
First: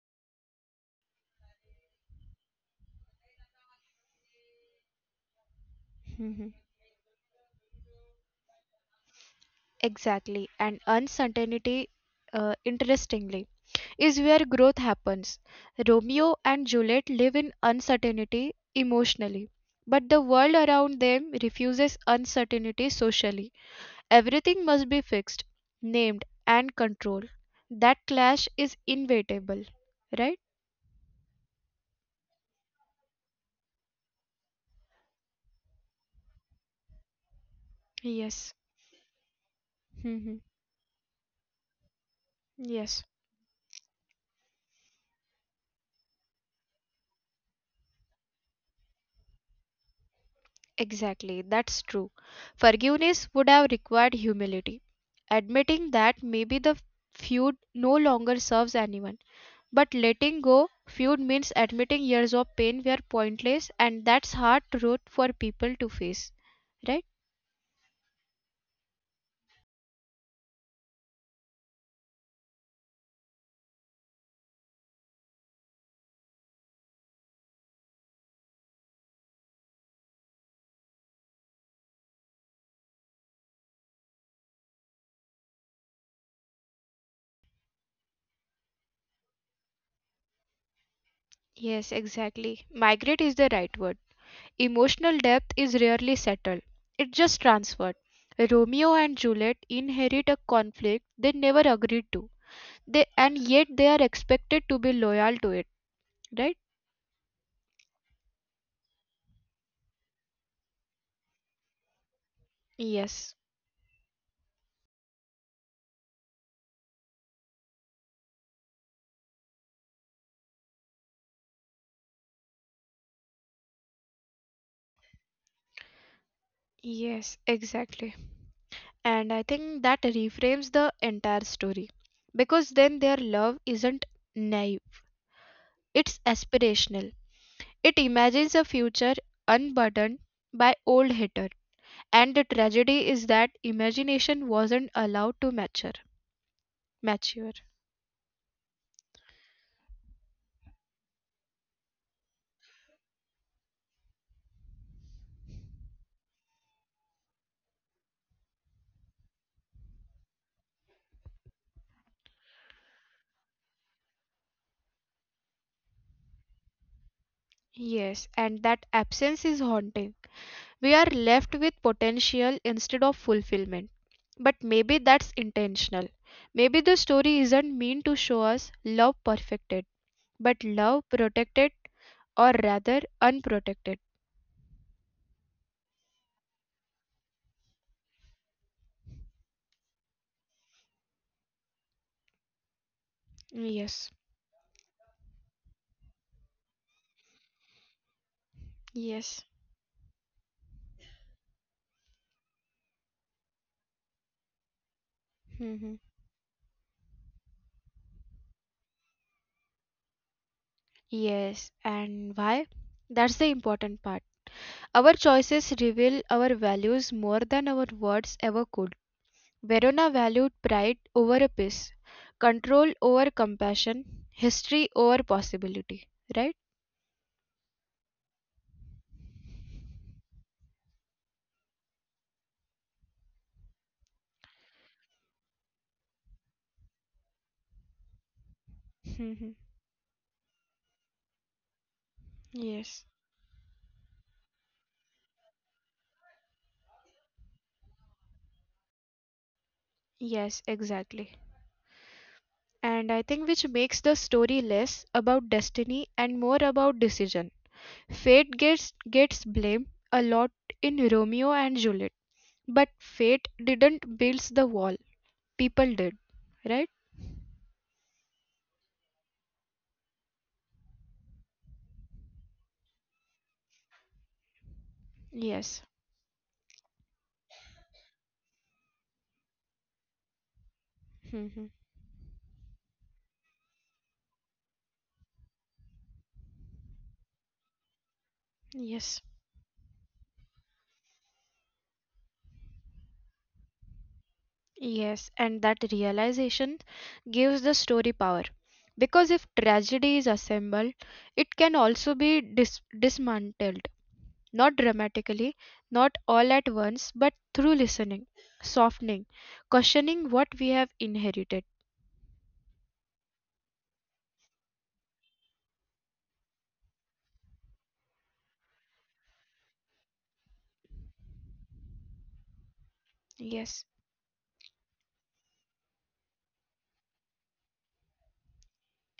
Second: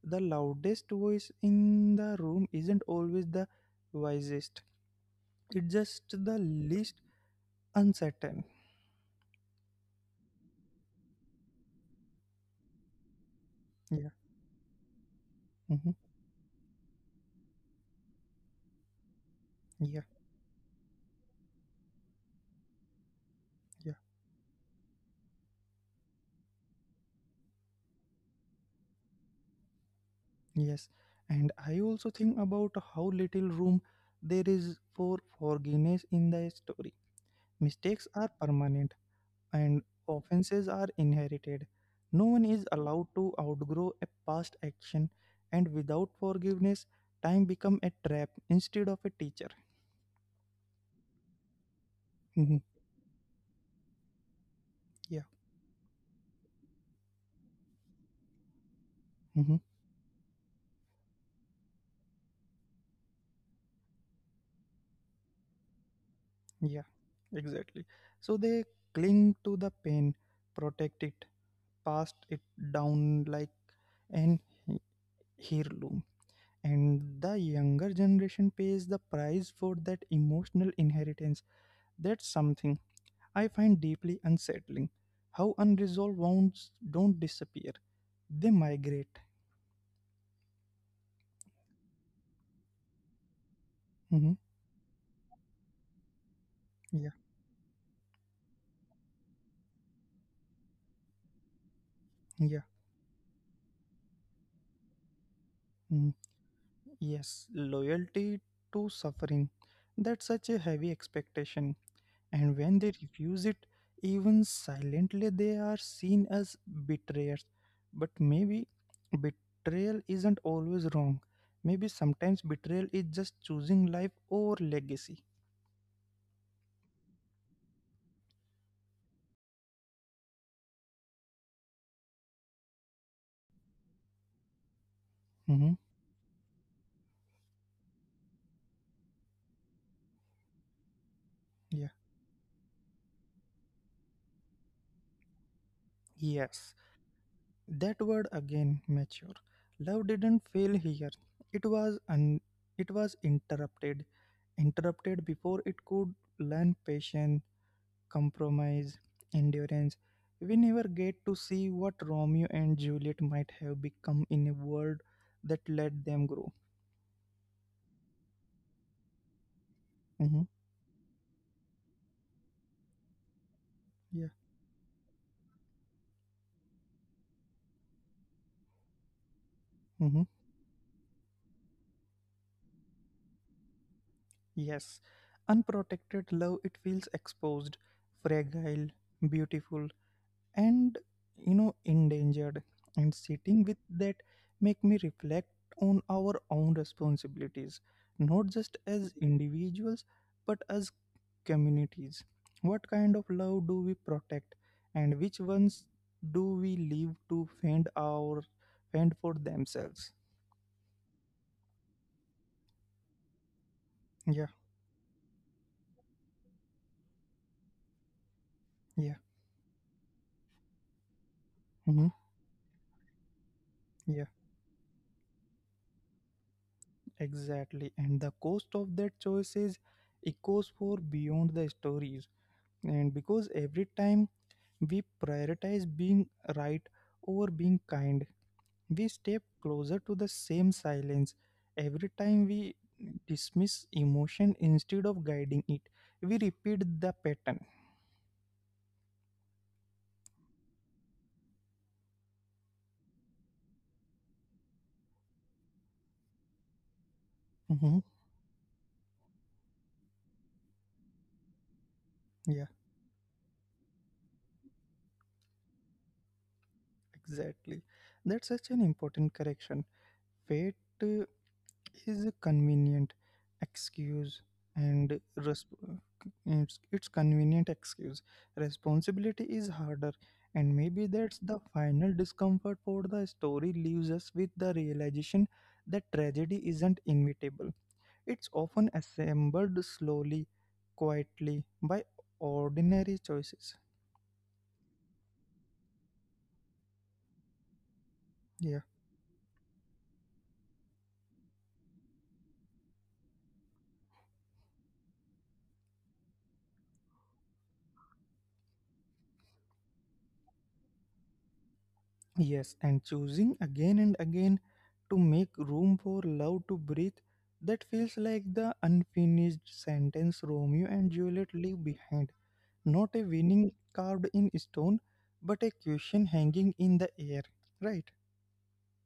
A: The loudest voice in the room isn't always the wisest, it's just the least uncertain.
B: Exactly. And uncertainty, interestingly,
A: Yeah,
B: is where growth happens.
A: hmm,
B: Romeo and Juliet live in uncertainty emotionally,
A: yeah,
B: but the world around them refuses uncertainty socially.
A: yeah,
B: Everything must be fixed, named, and controlled. That clash is inevitable, right?
A: yes, and I also think about how little room there is for forgiveness in the story. Mistakes are
B: Yes.
A: permanent and
B: Hmm.
A: offenses are inherited. No one is
B: Yes.
A: allowed to outgrow a past action, and without forgiveness, time becomes a trap instead of a teacher.
B: Exactly, that's true.
A: Mhm.
B: Forgiveness would have required humility,
A: Yeah,
B: admitting that maybe the feud no longer serves anyone.
A: hmm,
B: But letting go feud means admitting years of pain were pointless, and that's hard truth for people to face. Right?
A: yeah, exactly. So they cling to the pain, protect it, pass it down like an he- heirloom. And the younger generation pays the price for that emotional inheritance. That's something I find deeply unsettling, how unresolved wounds don't disappear, they migrate.
B: Yes, exactly. Migrate is the right word.
A: Mhm.
B: Emotional depth is rarely settled, it's
A: Yeah,
B: just transferred. Romeo and Juliet inherit a conflict they never agreed to,
A: yeah.
B: and yet they are expected to be loyal to it,
A: Mm.
B: right?
A: Yes, loyalty to suffering. That's such a heavy expectation. And when they
B: Yes,
A: refuse it, even silently, they are seen as betrayers. But maybe betrayal isn't always wrong. Maybe sometimes betrayal is just choosing life over legacy.
B: yes, exactly. And I think that reframes the entire story, because then their love isn't naive,
A: Mhm.
B: it's aspirational. It imagines a future unburdened by old hatred,
A: Yeah.
B: and the tragedy is that imagination wasn't allowed to mature.
A: Yes.
B: Mature.
A: That word again, mature. Love didn't fail here. It was un- it was interrupted, interrupted before it could learn patience, compromise, endurance. We never get to see what Romeo and Juliet might have become in a world that let them grow.
B: Yes, and that absence is haunting.
A: Hmm.
B: We are left with potential instead of fulfillment.
A: Yeah.
B: But maybe that's intentional. Maybe the story isn't meant to show us love perfected,
A: Hmm.
B: but love protected, or rather unprotected.
A: Yes. Unprotected love, it feels exposed, fragile, beautiful, and, you know, endangered. And sitting with
B: Yes,
A: that make me reflect on our own responsibilities, not just as
B: yes.
A: individuals but as communities. What kind of love do we protect, and which
B: hmm
A: ones do we leave to fend for themselves?
B: Yes, and why? That's the important part.
A: Yeah,
B: Our choices reveal our values more than our words ever could.
A: yeah,
B: Verona valued pride over a piece,
A: mhm,
B: control over compassion,
A: yeah,
B: history over possibility. Right?
A: exactly. And the cost of that choice is echoes for beyond the stories, and because every time we prioritize being right over being kind. We
B: Mhm.
A: step closer to the same silence every time we
B: yes.
A: dismiss emotion instead of guiding it. We repeat the pattern.
B: Yes, exactly. And I think which makes the story less about destiny and more about decision.
A: Mhm.
B: Fate gets blamed a lot in Romeo and Juliet,
A: Yeah,
B: but fate didn't build the wall. People did. Right?
A: exactly. That's such an important correction. Fate uh, is a convenient excuse, and
B: Yes.
A: resp- it's convenient excuse. Responsibility is harder, and maybe that's
B: Mhm.
A: the final discomfort for the story leaves us with, the realization that tragedy isn't inevitable, it's often
B: yes.
A: assembled slowly, quietly, by ordinary choices.
B: Yes, and that realization gives the story power.
A: Yeah.
B: Because if tragedy is assembled, it can also be dismantled, not dramatically, not all at once, but through listening, softening, questioning what we have inherited.
A: Yes, and choosing again and again to make room for love to breathe, that feels like the unfinished sentence Romeo and Juliet leave behind. Not a
B: Yes,
A: winning carved in stone, but a question hanging in the air. Right?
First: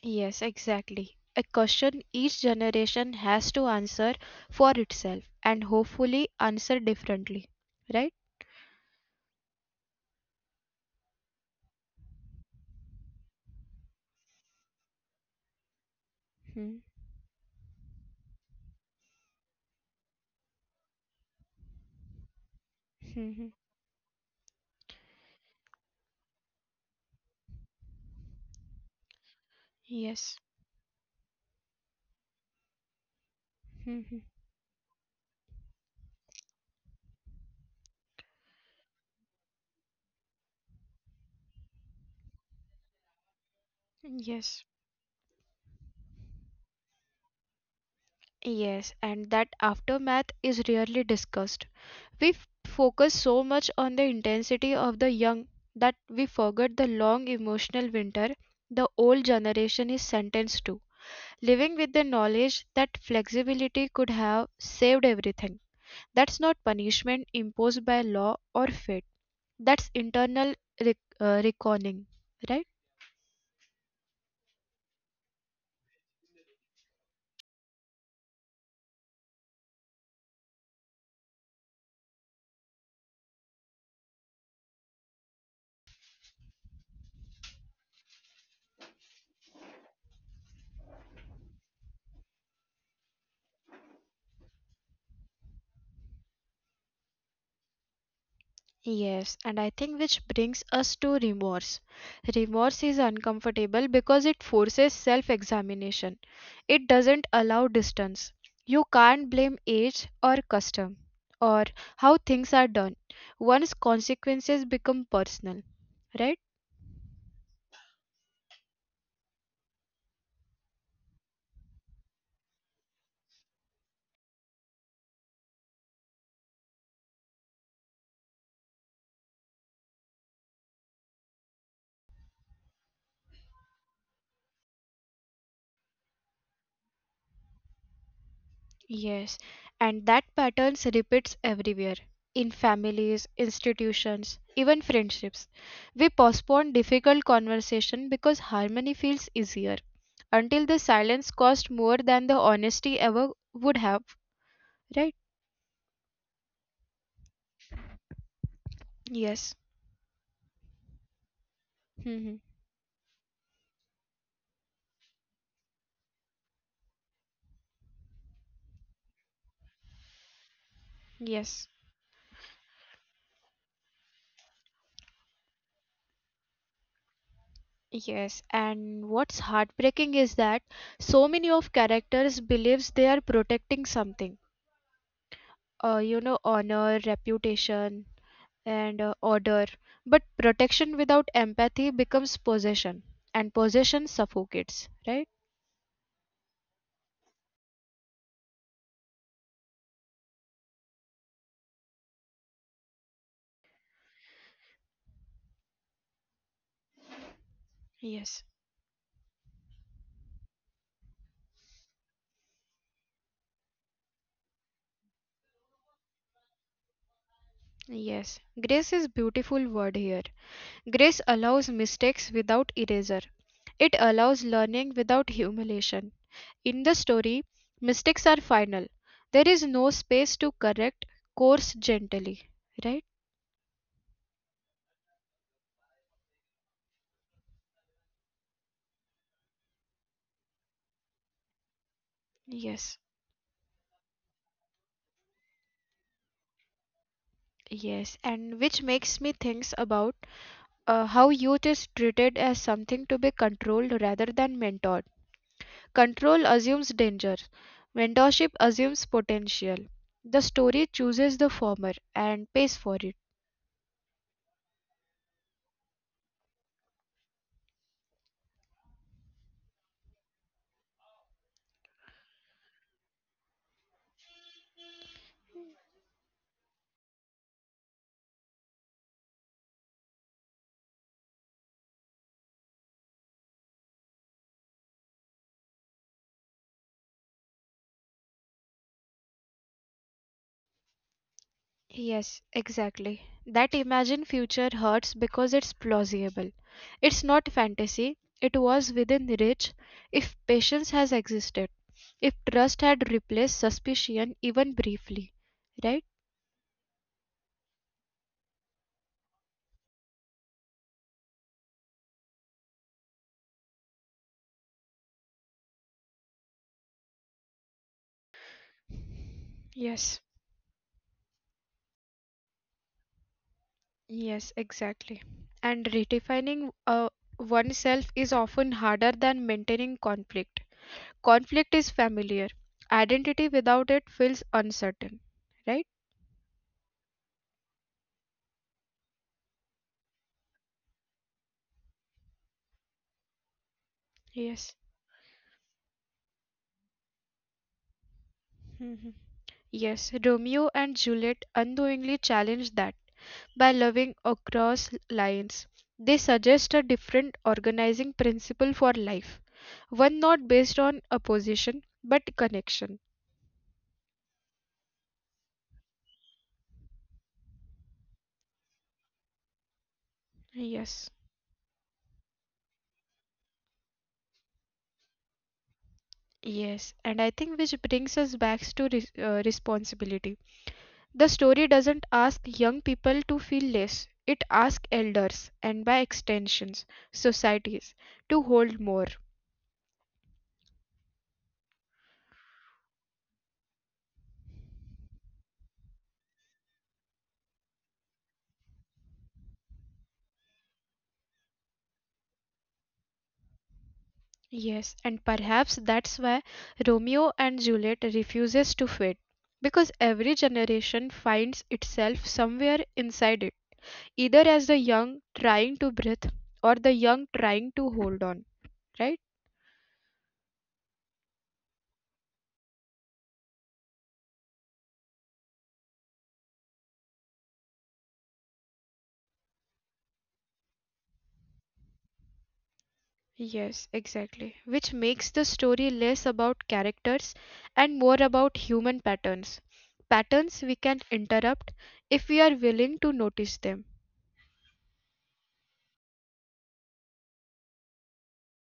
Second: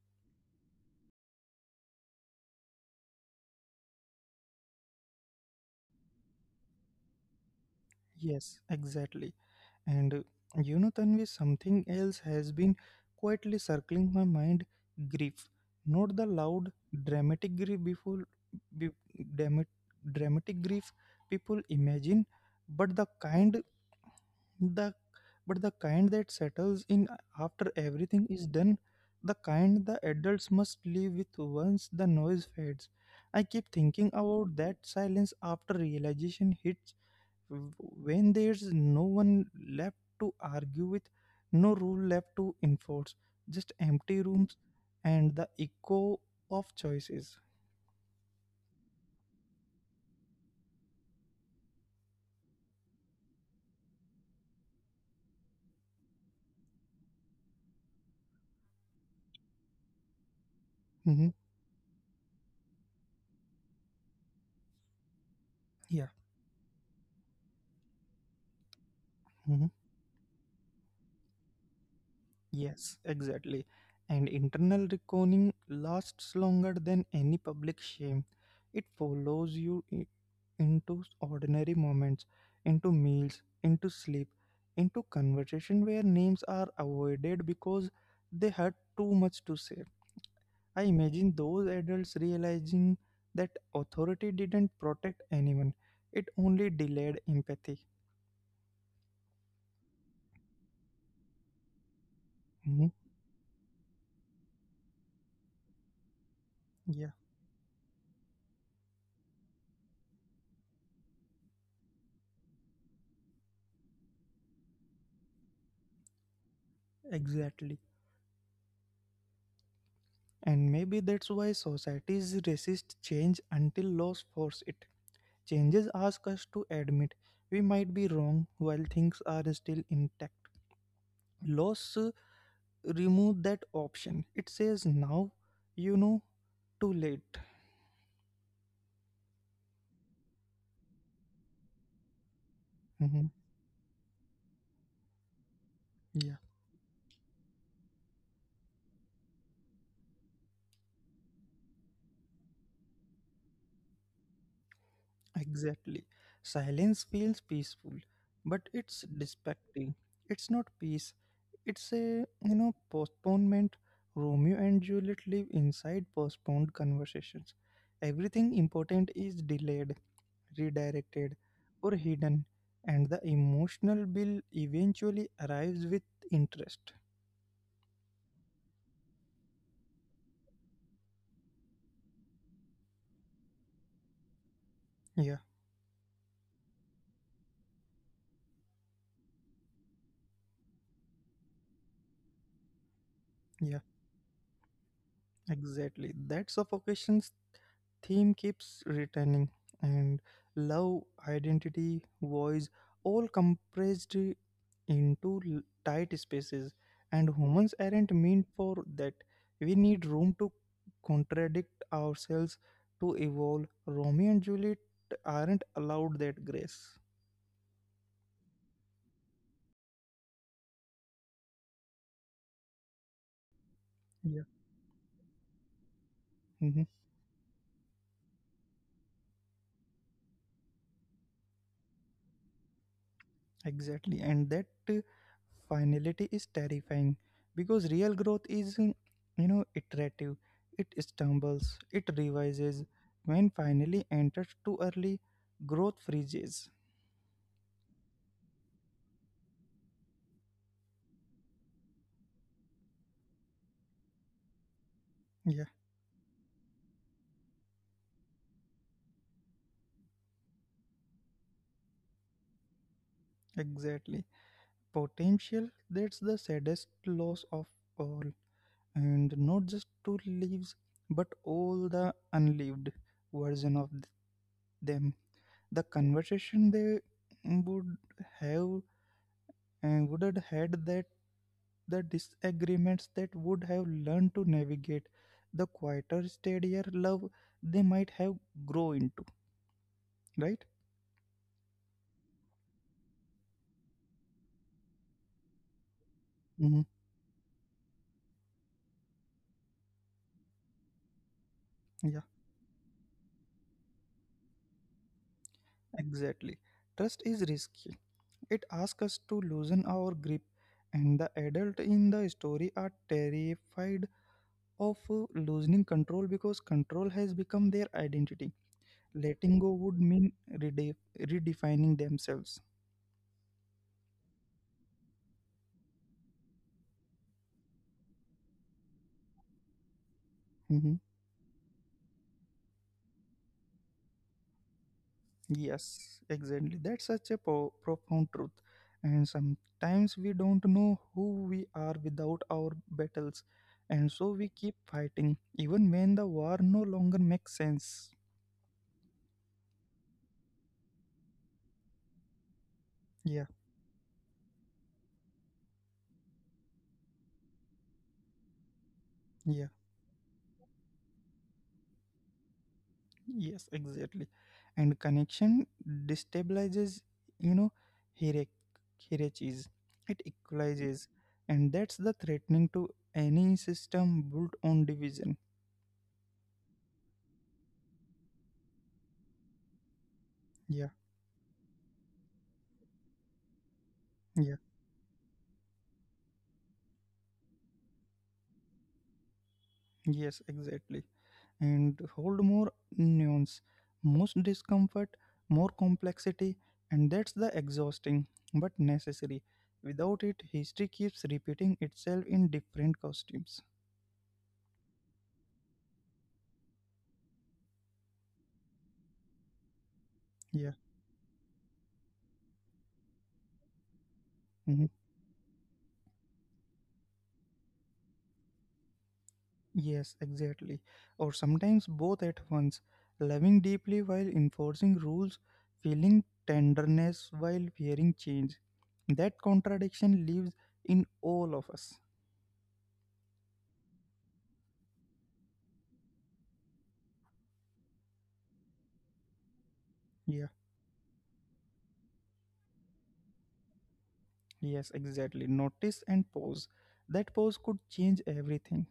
B: yes, exactly. A question each generation has to answer for itself, and hopefully answer differently, right?
A: Yes, exactly. And you know, Tanvi, something else has been quietly circling my mind: grief. Not the loud,
B: Hmm.
A: dramatic grief be, dramatic, dramatic grief people imagine, but the
B: hmm, hmm.
A: kind the but the kind that settles in after everything is done, the kind the
B: Yes.
A: adults must live with once the noise fades. I keep
B: Hmm,
A: thinking
B: hmm.
A: about that silence after realization hits. When there's no one left to argue with, no rule left to enforce, just empty rooms
B: Yes.
A: and the echo of choices.
B: Yes, and that aftermath is rarely discussed. We focus so much on the intensity of the young that we forget the long emotional winter the old generation is sentenced to.
A: Mhm.
B: Living with the knowledge that flexibility could have saved everything.
A: Yeah.
B: That's not punishment imposed by law or fate,
A: Mhm.
B: that's internal reckoning, right?
A: Yes, exactly. And internal reckoning lasts longer than any public shame. It follows you into ordinary moments, into meals, into sleep, into conversation where names are avoided because they had too much to say. I imagine those adults realizing that authority didn't protect anyone, it only delayed empathy.
B: Yes, and I think which brings us to remorse. Remorse
A: Mhm.
B: is uncomfortable because it forces self examination. It
A: Yeah,
B: doesn't allow distance. You can't blame age or custom or how things are done. Once consequences become personal, right?
A: exactly. And maybe that's why societies resist change until laws force it. Changes ask us to admit we might be wrong while things are still intact. Laws remove that option. It says now, you know, too late.
B: Yes, and that pattern repeats everywhere in
A: Mhm.
B: families, institutions, even friendships. We postpone difficult conversation because harmony feels easier until the silence cost more than the honesty ever would have, right?
A: Exactly. Silence feels peaceful, but it's
B: Yes.
A: distracting. It's not peace. It's a, you
B: hmm
A: know, postponement. Romeo and Juliet live inside postponed conversations. Everything important is delayed, redirected,
B: Yes.
A: or hidden, and the emotional bill eventually arrives with interest.
B: Yes, and what's heartbreaking is that so many of characters believes they are protecting something,
A: Yeah,
B: honor, reputation, and order. But protection without empathy becomes possession, and
A: yeah.
B: possession suffocates, right?
A: Exactly. That suffocation's theme keeps returning, and love, identity, voice, all compressed into tight spaces. And humans aren't meant
B: Yes.
A: for that. We need room to contradict ourselves, to evolve. Romeo and Juliet aren't allowed that grace.
B: Yes, grace is beautiful word here. Grace allows mistakes without eraser. It
A: Yeah.
B: allows learning without humiliation. In the story, mistakes are final. There is no space to correct, course gently, right?
A: Exactly, and that finality is terrifying because real growth is, you know, iterative. It stumbles, it revises.
B: Yes.
A: When finally entered too early, growth freezes.
B: Yes, and which makes me think about how youth is treated as something to be controlled rather than mentored.
A: Yeah,
B: Control assumes danger, mentorship assumes potential. The story chooses the former and pays for it.
A: exactly. Potential, that's the saddest loss of all. And not just two leaves, but all the unlived version of th- them. The conversation they would have and would have had, that the disagreements that would have learned to navigate, the quieter, steadier love they might have grow into, right?
B: Yes, exactly. That imagined future hurts because it's plausible.
A: Hmm,
B: It's not fantasy, it was within reach if patience has existed, if
A: yeah,
B: trust had replaced suspicion even briefly. Right?
A: exactly. Trust is risky, it asks us to loosen our grip, and the adult in the story are terrified of losing control because control has become their identity. Letting go would
B: Yes.
A: mean redefining themselves.
B: Yes, exactly. And redefining oneself is often harder than maintaining conflict.
A: Mm-hmm.
B: Conflict is familiar. Identity without it feels uncertain, right?
A: Yes, exactly. That's such a profound truth. And sometimes we don't know who we are without our battles. And so we
B: Yes.
A: keep fighting, even when the war no longer makes sense.
B: Mhm. Yes, Romeo and Juliet unknowingly challenge that
A: Yeah,
B: by loving across lines. They suggest a different organizing principle for life,
A: yeah,
B: one not based on opposition but connection.
A: yes, exactly. And connection destabilizes, you know, hierarch- hierarchies. It
B: Yes.
A: equalizes. And that's the threatening to any system built on division.
B: Yes, and I think which brings us back to responsibility.
A: Yeah,
B: The story doesn't ask young people to feel less, it
A: yeah,
B: asks elders and by extensions, societies to hold more.
A: yes, exactly. And hold more nuance, most discomfort, more complexity, and that's the exhausting but necessary. Without it, history keeps repeating itself in different costumes.
B: Yes, and perhaps that's why Romeo and Juliet refuses to fade, because every
A: Yeah.
B: generation finds itself somewhere inside it, either
A: Mhm.
B: as the young trying to breathe or the young trying to hold on, right?
A: Yes, exactly. Or sometimes both at once, loving deeply while enforcing rules, feeling tenderness while fearing change. That contradiction lives in all of us.
B: Yes, exactly. Which makes the story less about characters and more about human patterns.
A: Yeah.
B: Patterns we can interrupt if we are willing to notice them.
A: Yes, exactly. Notice and pause. That pause could change everything.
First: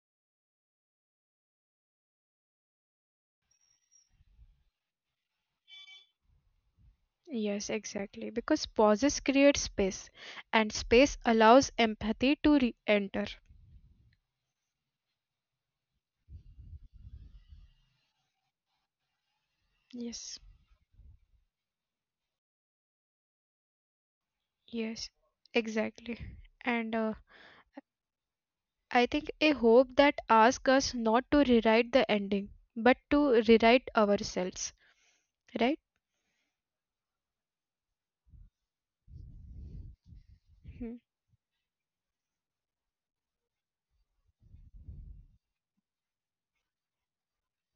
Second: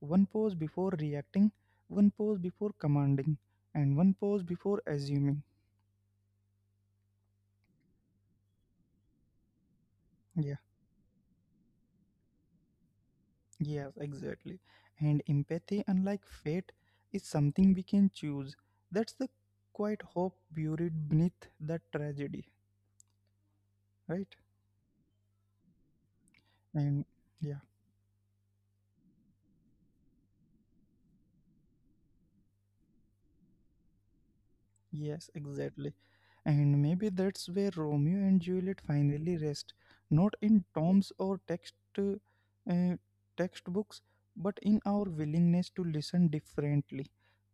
A: One pause before reacting, one pause before commanding, and one pause before assuming.
B: Yes, exactly. Because pauses create space, and
A: Yeah,
B: space allows empathy to re enter.
A: yes, exactly. And empathy, unlike fate, is something we can choose. That's the quiet
B: Yes,
A: hope buried beneath the tragedy, right?
B: yes, exactly. And
A: And yeah.
B: I think a hope that asks us not to rewrite the ending, but to rewrite ourselves,
A: Yes,
B: right?
A: exactly. And maybe that's where Romeo and Juliet finally rest, not in
B: Hmm.
A: tomes or textbooks, but in our willingness to listen differently,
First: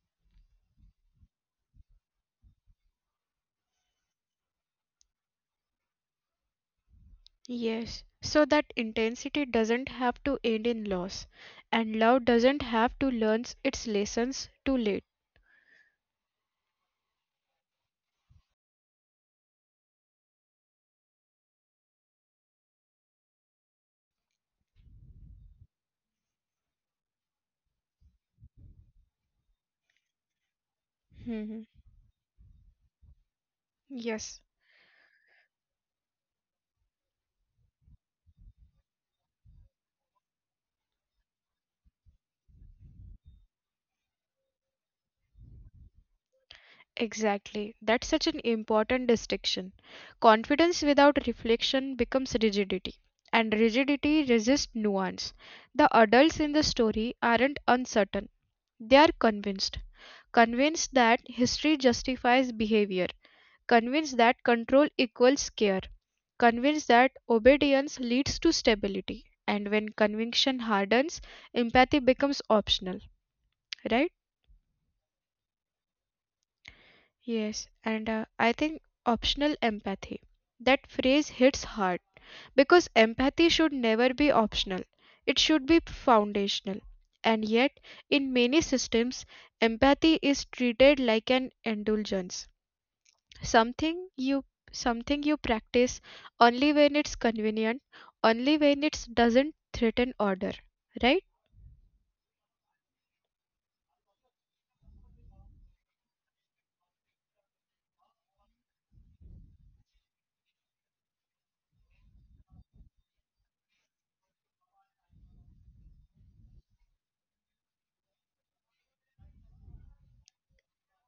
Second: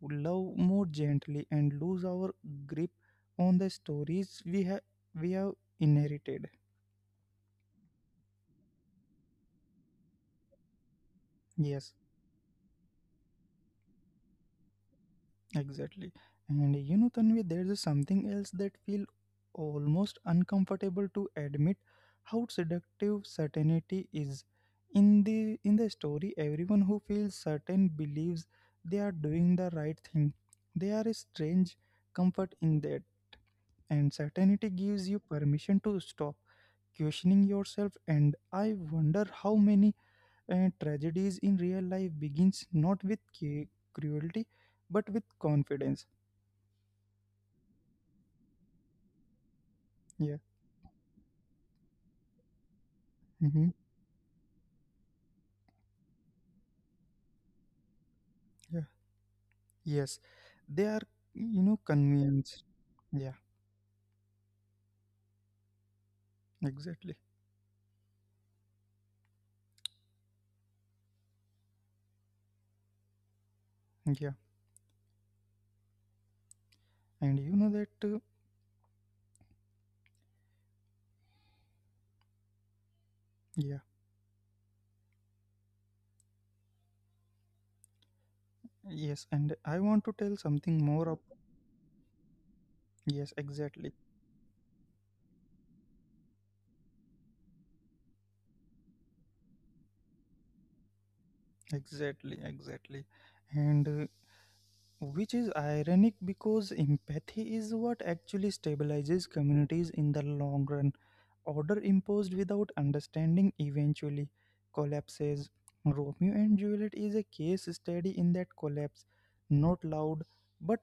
A: love more gently, and lose our grip on the stories we have inherited.
B: Yes, so that intensity doesn't have to end in loss,
A: Yes.
B: and love doesn't have to learn its lessons too late.
A: Exactly. And you know, Tanvi, there's a something else that feel almost uncomfortable to admit, how seductive certainty is. In the story, everyone who feels certain believes they are doing the right thing. There is
B: Mhm.
A: strange comfort in that. And
B: Yes.
A: certainty gives you permission to stop questioning yourself. And I wonder how many tragedies in real life begins not with cruelty but with confidence.
B: Exactly. That's such an important distinction.
A: Yeah.
B: Confidence without reflection becomes rigidity, and
A: Mm-hmm.
B: rigidity resists nuance. The adults in the story aren't uncertain,
A: Yeah.
B: they are convinced.
A: Yes. They
B: Convinced
A: are,
B: that
A: you
B: history
A: know,
B: justifies
A: convinced.
B: behavior,
A: Yeah.
B: convinced that control equals care, convinced that
A: Exactly.
B: obedience leads to stability. And when conviction hardens, empathy becomes optional, right?
A: Yeah. And
B: Yes,
A: you know
B: and
A: that.
B: I think optional empathy. That phrase hits hard because empathy should
A: Yeah.
B: never be optional. It should be foundational. And yet, in many systems,
A: Yes. And I
B: empathy
A: want to
B: is
A: tell
B: treated
A: something
B: like
A: more. Of,
B: an indulgence,
A: yes.
B: something
A: Exactly.
B: you something you practice only when it's convenient, only when it doesn't threaten order, right?
A: Exactly. Exactly. And which is ironic because empathy is what actually stabilizes communities in the long run. Order imposed without understanding eventually collapses. Romeo and Juliet is a case study in that collapse, not loud but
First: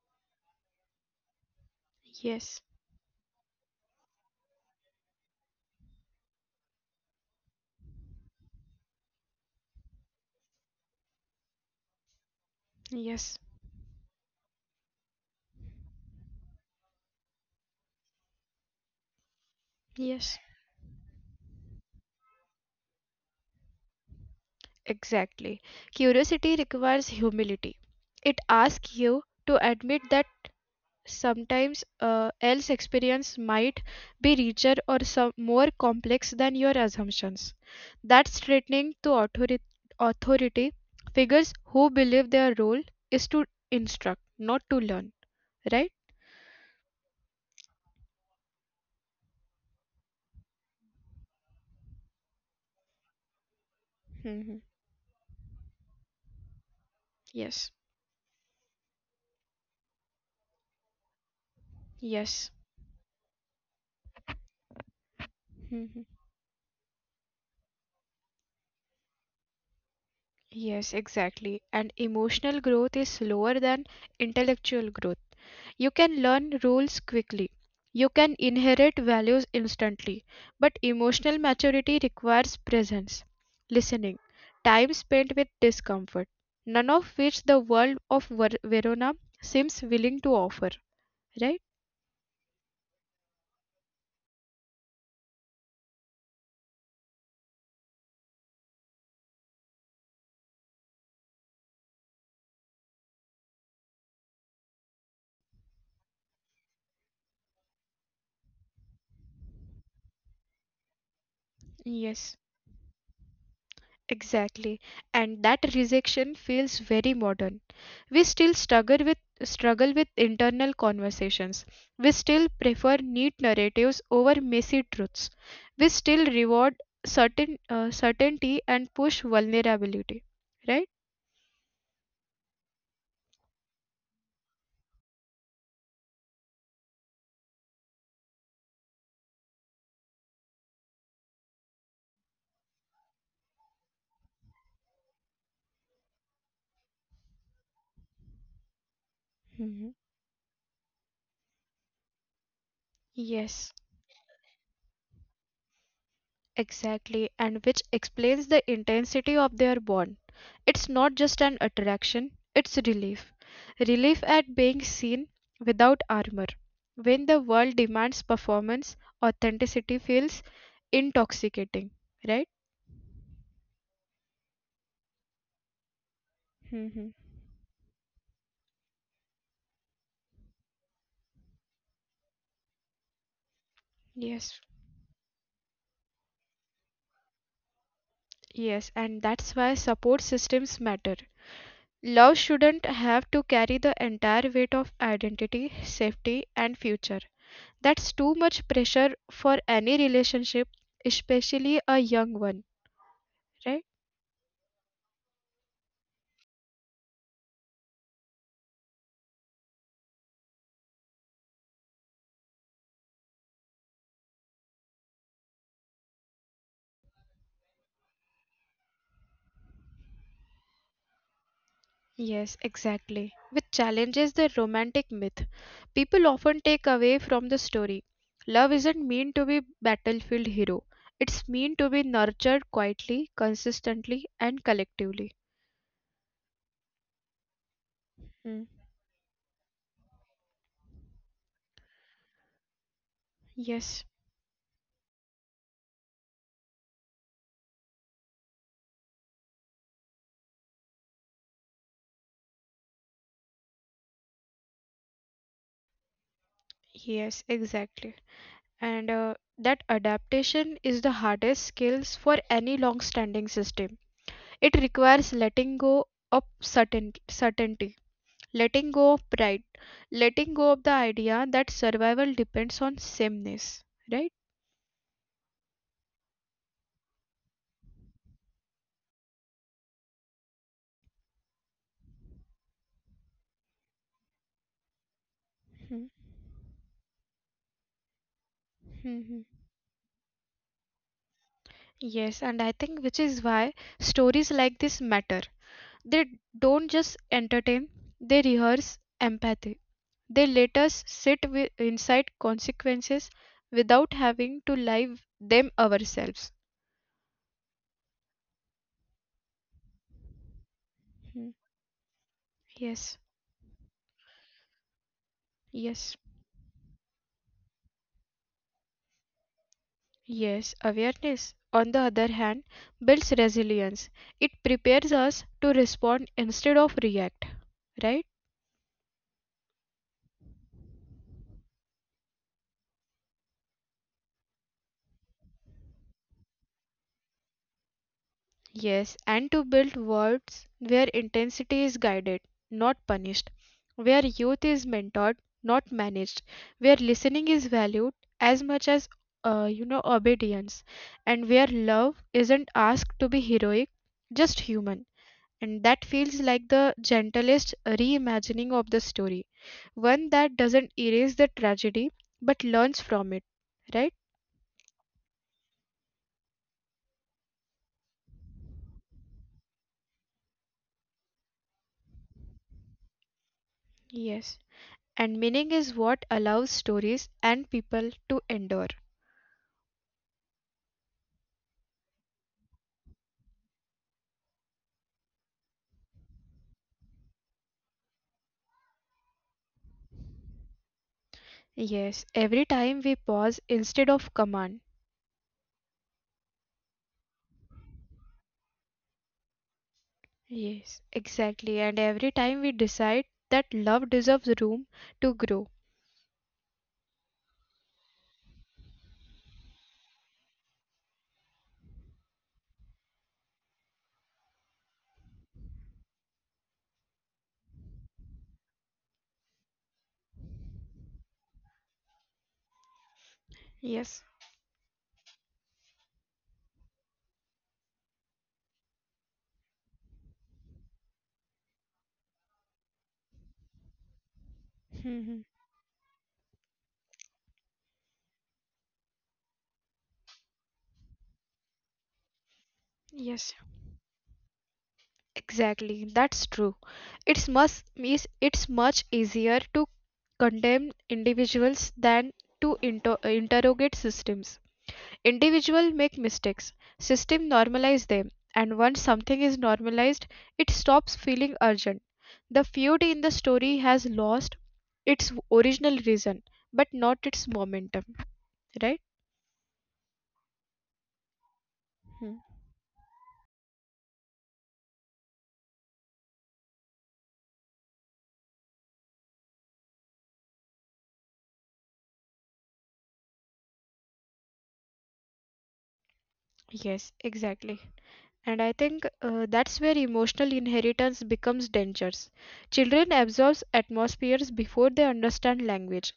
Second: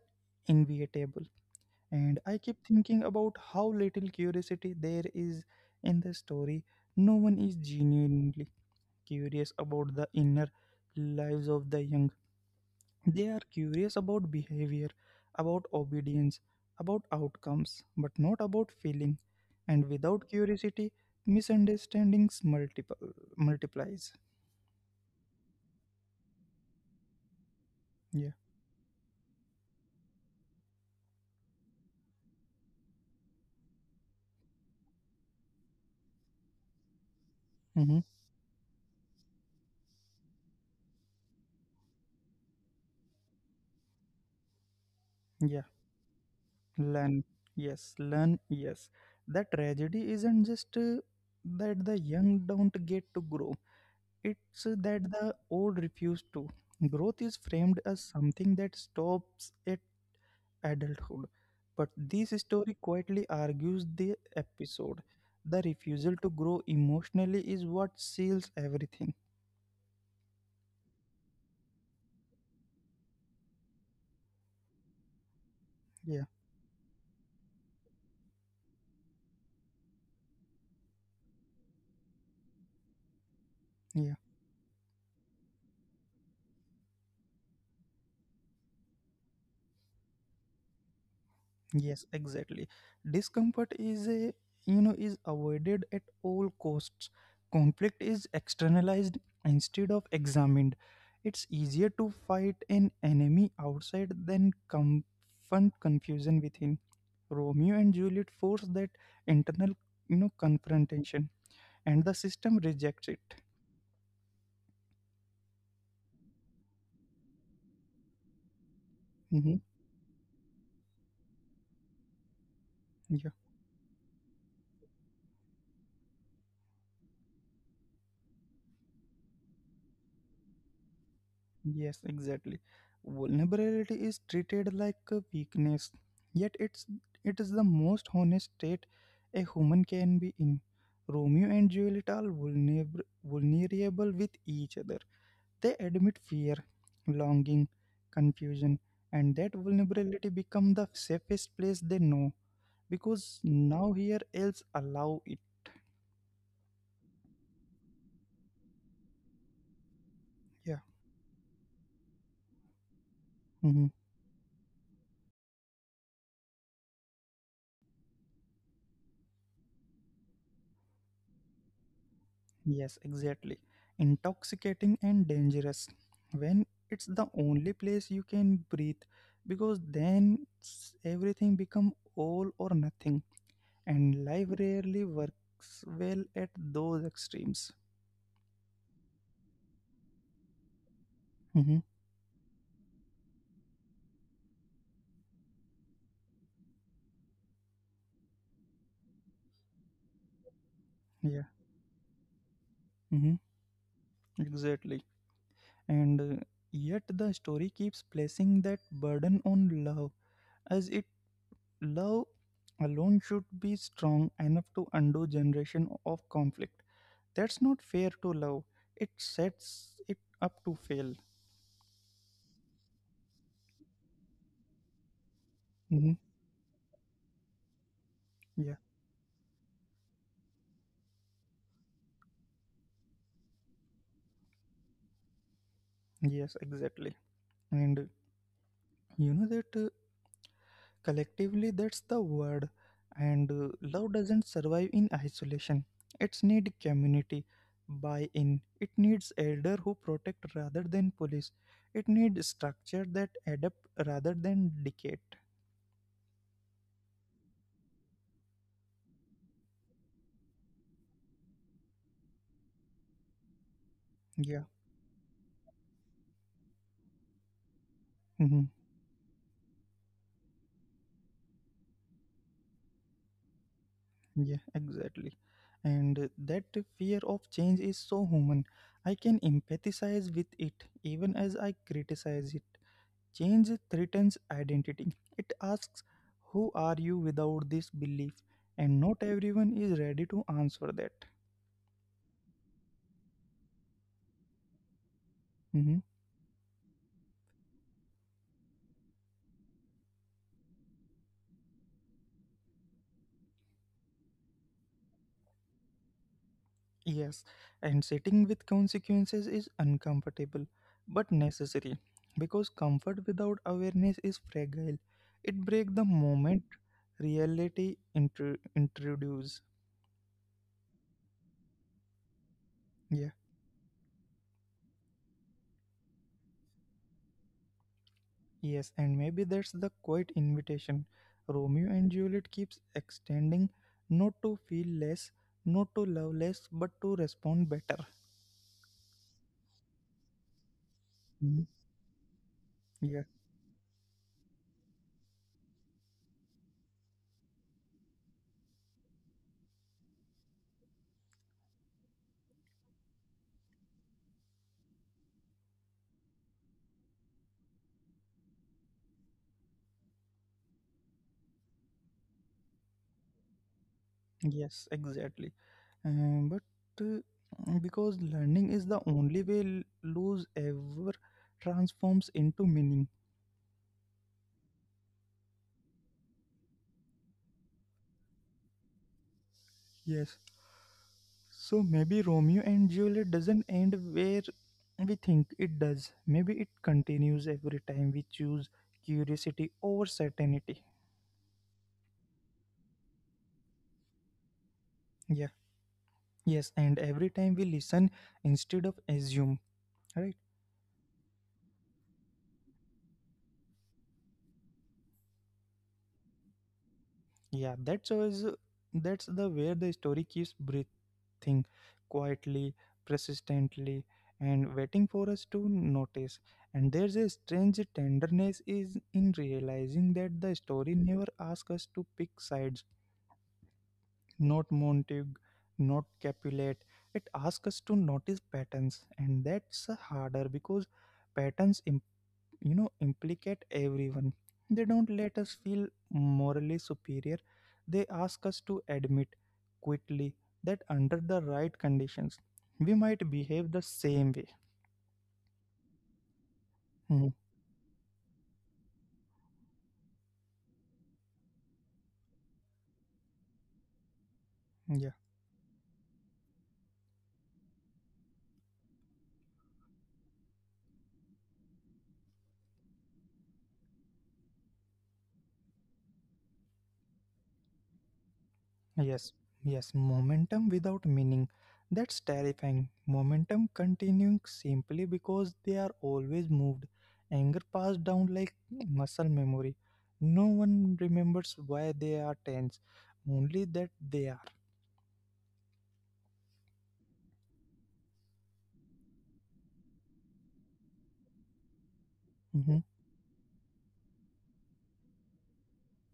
A: inevitable. And I keep
B: Yes.
A: thinking about how little curiosity there is in the story. No one is genuinely curious about the inner lives of the younger. They
B: Yes.
A: are curious about behavior, about obedience, about outcomes, but not about feeling. And without
B: Yes.
A: curiosity, misunderstandings multiple multiplies.
B: Exactly. Curiosity requires humility.
A: Yeah.
B: It asks you to admit that sometimes else experience might be richer or some more complex than your assumptions.
A: Hmm.
B: That's threatening to authority, authority figures who believe their role is to instruct, not to learn.
A: Yeah.
B: Right?
A: Learn. Yes. Learn. Yes. The tragedy isn't just that the young don't get to grow.
B: hmm
A: It's that the old refuse to. Growth is
B: Yes.
A: framed as something that stops at adulthood. But this
B: Yes.
A: story quietly argues the episode. The
B: hmm
A: refusal to grow emotionally is what seals everything.
B: Yes, exactly. And emotional growth is slower than intellectual growth. You
A: Yeah,
B: can learn rules quickly. You can inherit values instantly. But emotional maturity requires presence,
A: yeah,
B: listening, time spent with discomfort, none of which the world of Verona seems willing to offer, right?
A: yes, exactly. Discomfort is a, you know, is avoided at all costs. Conflict is externalized instead of examined. It's easier to fight an enemy outside than confront confusion within. Romeo and Juliet force that internal, you know, confrontation, and the system
B: Yes.
A: rejects it.
B: Exactly. And that rejection feels very modern. We still
A: Hmm.
B: struggle with internal conversations. We still prefer
A: Yeah.
B: neat narratives over messy truths. We still reward certainty and push vulnerability, right?
A: Yes, exactly. Vulnerability is treated like a weakness, yet it is the most honest state a human can be in. Romeo and Juliet are vulnerable, vulnerable with each other. They admit fear, longing, confusion, and that
B: Mhm.
A: vulnerability become the safest place they know because
B: Yes.
A: now here else allow it.
B: Exactly, and which explains the intensity of their bond.
A: Yeah.
B: It's not just an attraction, it's relief.
A: Mm-hmm.
B: Relief at being seen without armor. When the world demands performance, authenticity feels intoxicating, right?
A: Yes, exactly. Intoxicating and dangerous when it's
B: hmm
A: the only place you can breathe because everything become all or nothing and life
B: Yes,
A: rarely works well at those extremes.
B: yes, and that's why support systems matter.
A: hmm
B: Love shouldn't have to carry the entire weight of identity, safety, and future. That's too much pressure for any relationship,
A: Yeah,
B: especially a young one,
A: hmm
B: right?
A: exactly. And yet the story keeps placing that burden on love as it love alone should be strong enough to undo generation of conflict. That's not fair to love. It sets it up to fail.
B: Yes, exactly. Which challenges the romantic myth
A: hmm
B: people often take away from the story. Love
A: Yeah.
B: isn't meant to be battlefield hero. It's meant to be nurtured quietly, consistently, and collectively.
A: Yes, exactly. And
B: Mm,
A: that collectively, that's the word. And
B: Yes,
A: Love doesn't survive in isolation. It's need community buy-in. It needs elder who protect rather than police. It needs structure that adapt rather than decay.
B: yes, exactly. And that adaptation is the hardest skills for any long-standing system.
A: Yeah.
B: It requires letting go of certainty,
A: Mm-hmm.
B: letting go of pride, letting go of the idea that survival depends on sameness, right?
A: Yeah, exactly. And that fear of change is so human. I can empathize with it even as I criticize it. Change threatens identity. It
B: Mhm.
A: asks, who are you without this belief? And not
B: Mhm.
A: everyone is ready to answer that.
B: Yes, and I think which is why stories like this matter.
A: Mhm.
B: They don't just entertain, they rehearse empathy. They let us sit with, inside consequences without having to live them ourselves.
A: Yes, and sitting with consequences is uncomfortable but
B: Mhm.
A: necessary because
B: Yes,
A: comfort without awareness is fragile. It breaks the
B: yes.
A: moment reality intrudes.
B: Yes, awareness, on the other hand,
A: Yeah,
B: builds resilience. It prepares us to respond instead of react, right?
A: yes, and maybe that's the quiet invitation Romeo and Juliet keeps extending, not to feel less, not to love less, but to respond better.
B: Yes, and to build worlds where
A: Mhm.
B: intensity is guided, not
A: Yeah,
B: punished, where youth is mentored, not managed, where listening is valued as much as obedience, and where love isn't asked to be heroic, just human. And that feels like the gentlest reimagining of the story, one that doesn't erase the tragedy but learns from it, right?
A: yes, exactly. But uh, because learning is the only way lose ever transforms into meaning.
B: Yes. And meaning is what allows stories and people to endure.
A: Yes. So maybe Romeo and Juliet doesn't end where we think it does. Maybe it continues every time we choose curiosity over certainty.
B: Yes, every time we pause instead of command.
A: Yeah, yes, and every time we listen instead of assume, right?
B: Yes, exactly. And every time we decide that love deserves room to grow.
A: Yeah, that's always that's the where the story keeps breathing quietly, persistently, and waiting for us to notice. And there's a strange tenderness is in realizing that the story never asks us to pick sides,
B: Yes.
A: not Montague, not Capulet. It asks us to notice patterns, and that's harder because patterns implicate everyone. They don't let
B: hmm
A: us feel morally superior. They ask us to admit quickly that under the right conditions we might
B: Yes.
A: behave the same way.
B: Exactly, that's true.
A: Mhm.
B: It's much easier to condemn individuals than to interrogate systems.
A: Yeah,
B: Individuals make mistakes, system normalize them, and once something is normalized, it stops feeling urgent. The feud in the story has lost its original reason, but not its momentum, right?
A: yes, yes momentum without meaning, that's
B: Hmm.
A: terrifying. Momentum continuing simply because they are always moved, anger passed down like muscle memory. No one remembers why they are tense, only that they are.
B: Yes, exactly. And I think that's where emotional inheritance becomes dangerous.
A: Mhm.
B: Children absorb atmospheres before they understand language.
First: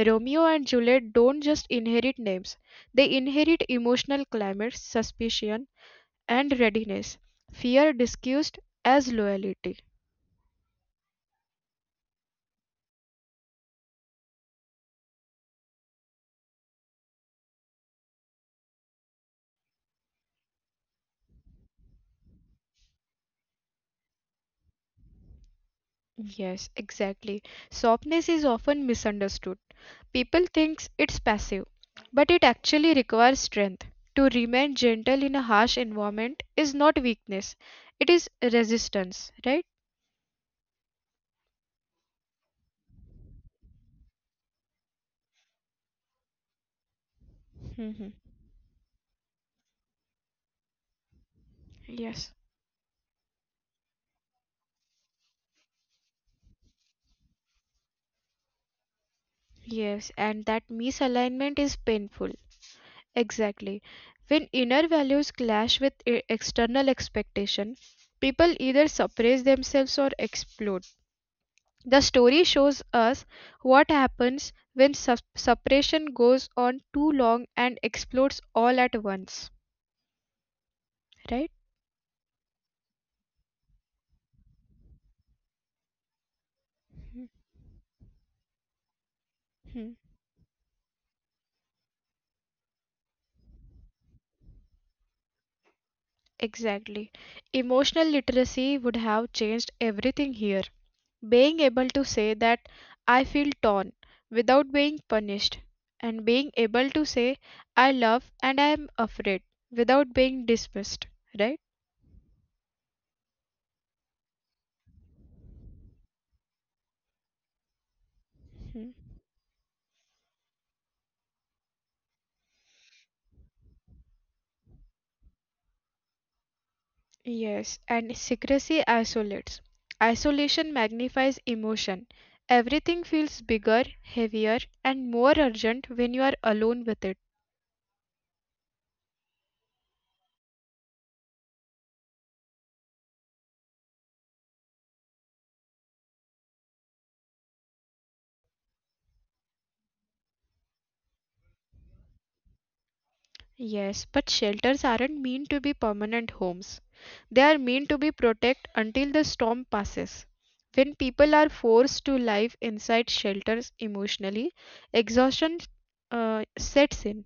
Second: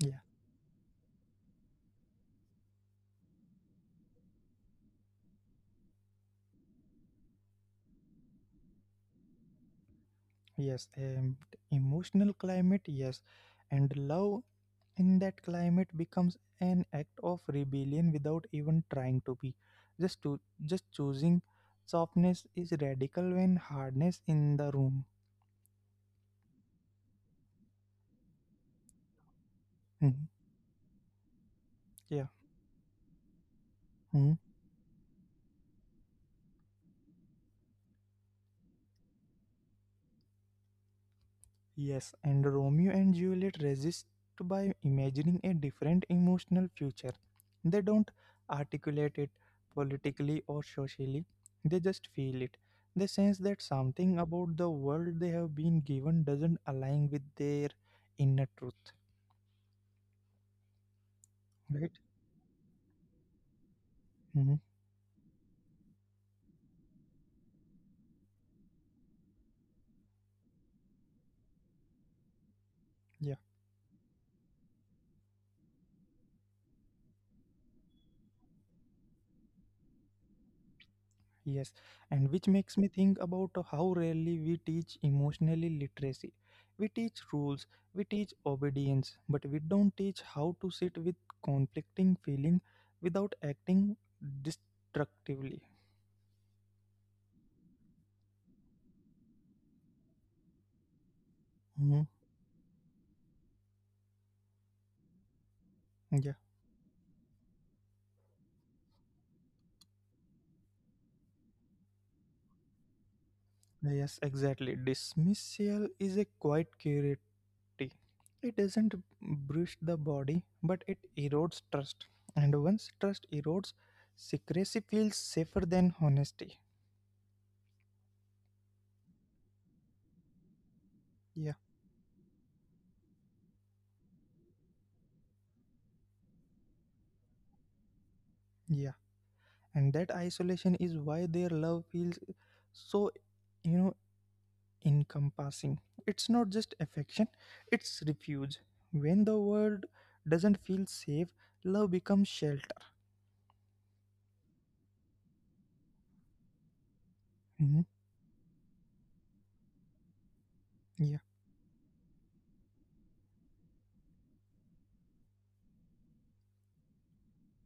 A: Yeah.
B: and Juliet don't just inherit names, they inherit emotional climates, suspicion, and readiness. Fear disguised as loyalty.
A: Yes, emotional climate, yes, and love in that climate becomes an act of rebellion without even trying to be. Just choosing softness is radical when hardness in the room.
B: Yes, exactly. Softness is often misunderstood.
A: Mhm.
B: People think it's passive,
A: Yeah.
B: but it actually requires strength. To
A: Hmm.
B: remain gentle in a harsh environment is not weakness, it is resistance, right?
A: Yes, and Romeo and Juliet resist by imagining a different emotional future. They don't
B: hmm
A: articulate it politically or socially, they just feel
B: Yes.
A: it. They sense that something about the world they have been given doesn't align with their inner truth.
B: Yes, and that misalignment
A: Right?
B: is painful. Exactly.
A: Hmm.
B: When inner values clash with external expectation, people either suppress themselves or explode. The story shows us what happens when suppression goes on too long and explodes all at once,
A: Yes,
B: right?
A: and which makes me think about how rarely we teach emotionally literacy. We teach rules,
B: Mhm.
A: we teach obedience, but we don't teach
B: Mhm.
A: how to sit with conflicting feeling without acting destructively.
B: Exactly. Emotional literacy would have changed everything here.
A: Mhm.
B: Being able to say that I feel torn without
A: Yeah,
B: being punished, and being able to say I love and I am afraid without being dismissed, right?
A: yes, exactly. Dismissal is a quiet curiosity. It doesn't bruise the body,
B: Mhm.
A: but it erodes trust. And once trust erodes, secrecy feels safer than honesty.
B: Yes, and secrecy isolates.
A: Yeah.
B: Isolation magnifies emotion. Everything feels bigger, heavier, and more urgent when you are alone with it.
A: Yeah. And that isolation is why their love feels so you know encompassing. It's not just affection, it's refuge. When the world doesn't feel safe, love becomes shelter.
B: Yes, but shelters aren't meant to be permanent homes.
A: Mhm.
B: They are meant to be protect until the storm passes.
A: Yeah.
B: When people are forced to live inside shelters emotionally, exhaustion sets in,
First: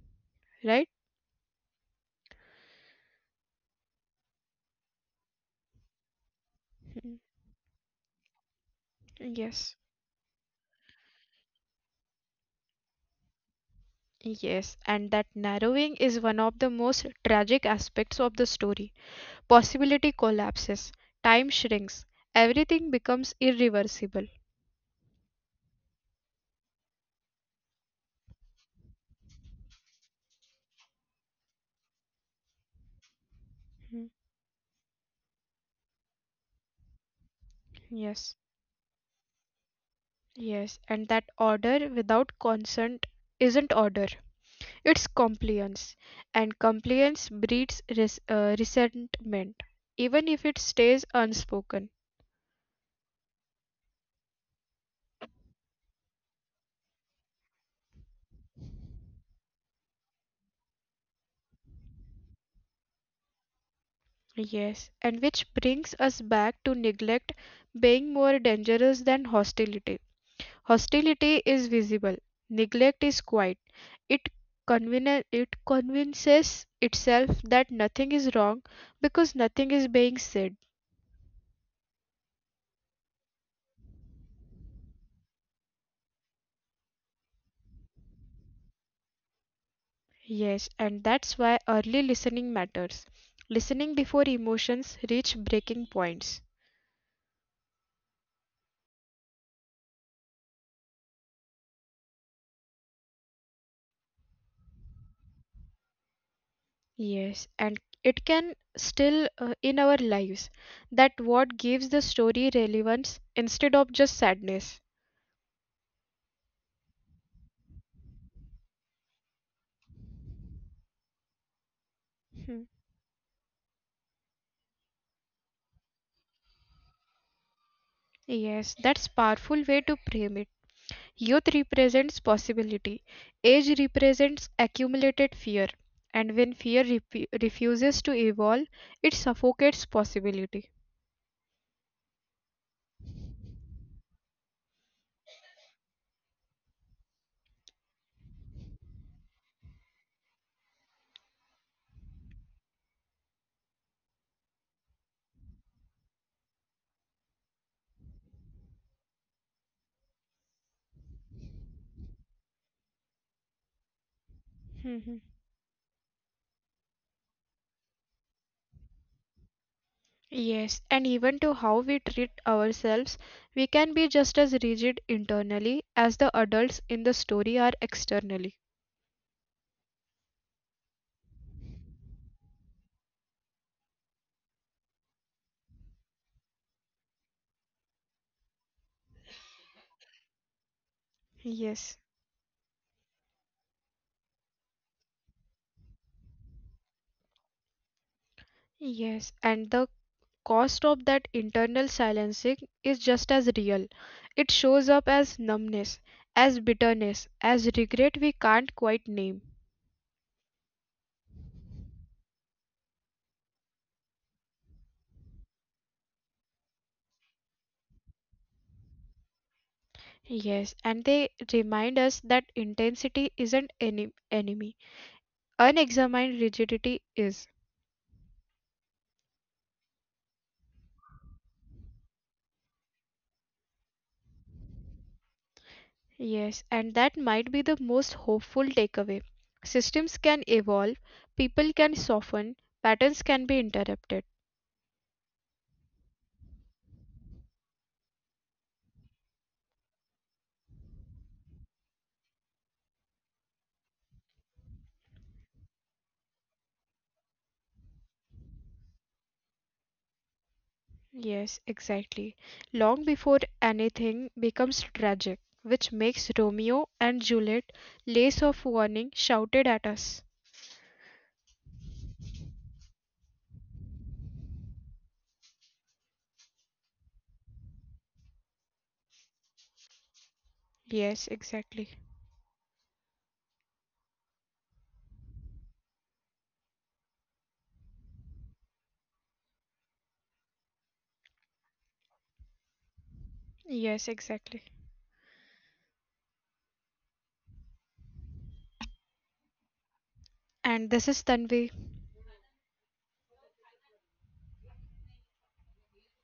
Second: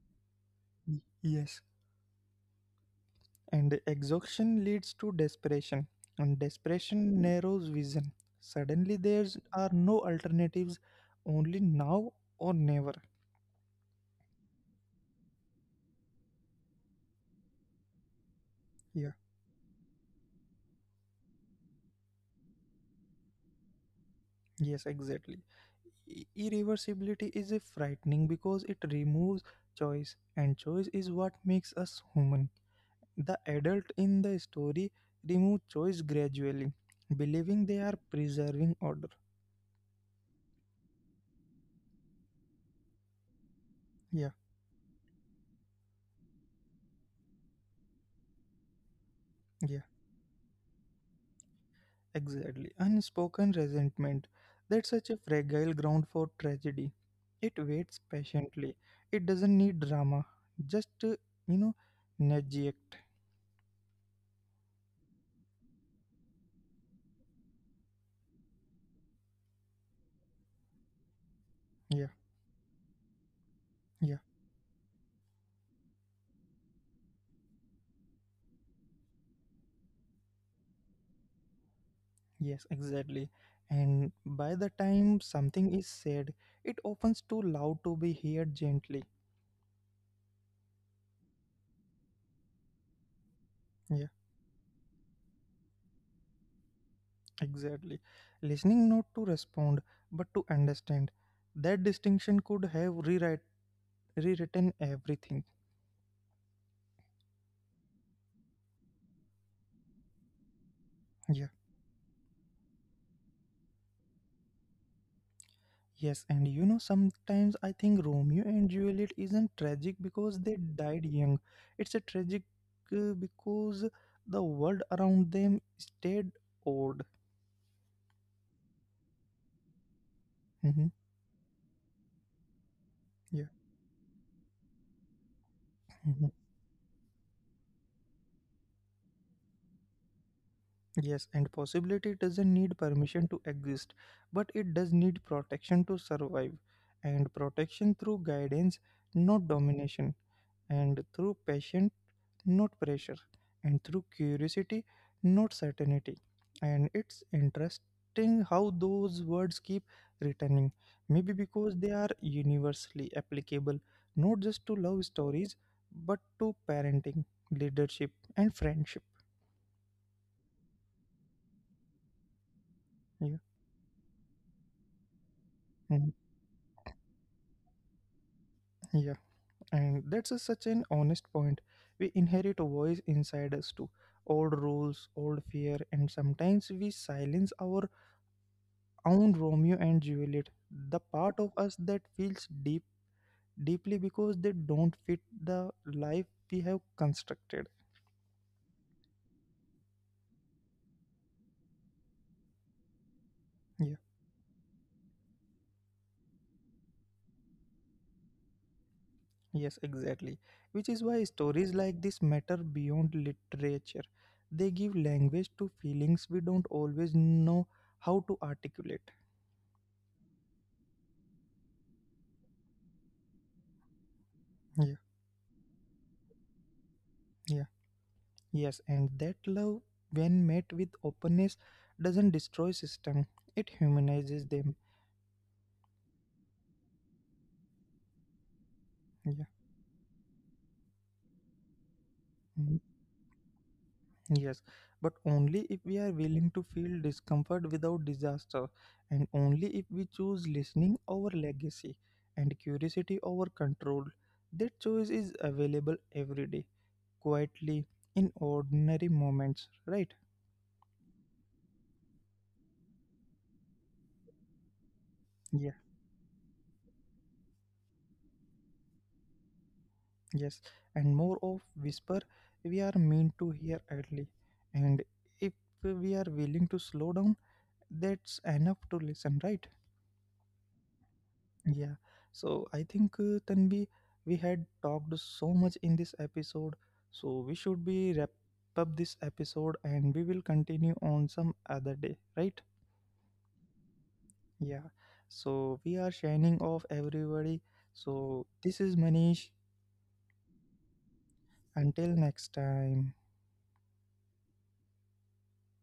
B: right?
A: Yes, and the exhaustion leads to desperation, and
B: Mhm.
A: desperation narrows vision. Suddenly there
B: Yes.
A: are no alternatives, only now or never.
B: Yes, and that narrowing is one of the most tragic aspects of the story.
A: Yeah.
B: Possibility collapses, time shrinks, everything becomes irreversible.
A: Yes, exactly. Irreversibility is a frightening because it removes choice, and choice is what makes us human. The
B: Hmm,
A: adult in the story remove choice gradually, believing they are
B: Yes,
A: preserving order.
B: yes, and that order without consent isn't order,
A: Yeah,
B: it's compliance, and compliance breeds resentment,
A: yeah,
B: even if it stays unspoken.
A: exactly. Unspoken resentment. That's such a fragile ground for tragedy. It waits patiently. It doesn't need drama. Just, you know, nudge.
B: Yes, and which brings us back to neglect being more dangerous than hostility.
A: Yeah,
B: Hostility is visible,
A: yeah.
B: neglect is quiet. It, it convinces itself that nothing is wrong because nothing is being said.
A: Yes, exactly. And by the time something is said, it opens too loud to be heard gently.
B: Yes, and that's why early listening matters.
A: Yeah,
B: Listening before emotions reach breaking points.
A: exactly. Listening not to respond, but to understand. That distinction could have rewritten everything.
B: Yes, and it can still in our lives
A: Yeah.
B: that what gives the story relevance instead of just sadness.
A: Yes, and you know, sometimes I think Romeo and Juliet isn't tragic because they died young. It's a tragic
B: Hmm.
A: because the world around them stayed old.
B: Yes, that's powerful way to frame it.
A: Hmm.
B: Youth represents possibility,
A: Yeah.
B: age represents accumulated fear, and when
A: Mm-hmm.
B: fear repu refuses to evolve, it suffocates possibility.
A: Yes, and possibility doesn't need permission to exist, but it does need protection to survive, and protection through guidance, not domination, and through passion, not pressure, and through curiosity, not certainty. And it's interesting how those words keep returning, maybe because they are universally applicable, not just to
B: Mhm.
A: love stories, but to parenting, leadership, and friendship.
B: Yes, and even to how we treat ourselves,
A: Yeah.
B: we can be just as rigid internally as
A: Mhm.
B: the adults in the story are externally.
A: Yeah. And that's a, such an honest point. We inherit a voice inside us too. Old rules, old fear, and sometimes we silence our own Romeo and Juliet, the part of
B: Yes,
A: us that feels deeply because they don't fit the life we have constructed.
B: yes, and the cost of that internal silencing is just as real.
A: Yeah,
B: It shows up as numbness, as bitterness, as regret we can't quite name.
A: yes, exactly. Which is why stories like this matter beyond literature. They give language to feelings we don't always know how to articulate.
B: Yes, and they remind us that intensity isn't any enemy.
A: Yeah,
B: Unexamined rigidity is.
A: yeah. Yes, and that love, when met with openness, doesn't destroy system. It humanizes them.
B: Yes, and that might be the most hopeful takeaway.
A: Yeah.
B: Systems can evolve, people can soften, patterns
A: Mm,
B: can be interrupted.
A: yes, but only if we are willing to feel discomfort without disaster, and only if we choose listening over legacy and curiosity over control. That choice is available every day, quietly, in ordinary moments, right?
B: Yes, exactly. Long before anything becomes tragic, which makes Romeo and Juliet lace of warning shouted at us.
A: Yes, and more of whisper we are meant to hear idly. And if we are willing to slow down, that's enough to listen, right?
B: Yes, exactly.
A: Yeah. So I think Tanvi, we had talked so much in this episode, so we should be wrap up this episode and we will continue on some other day, right?
B: Yes, exactly.
A: Yeah. So we are shining off everybody. So this is Manish.
B: And this is Tanvi.
A: Until next time.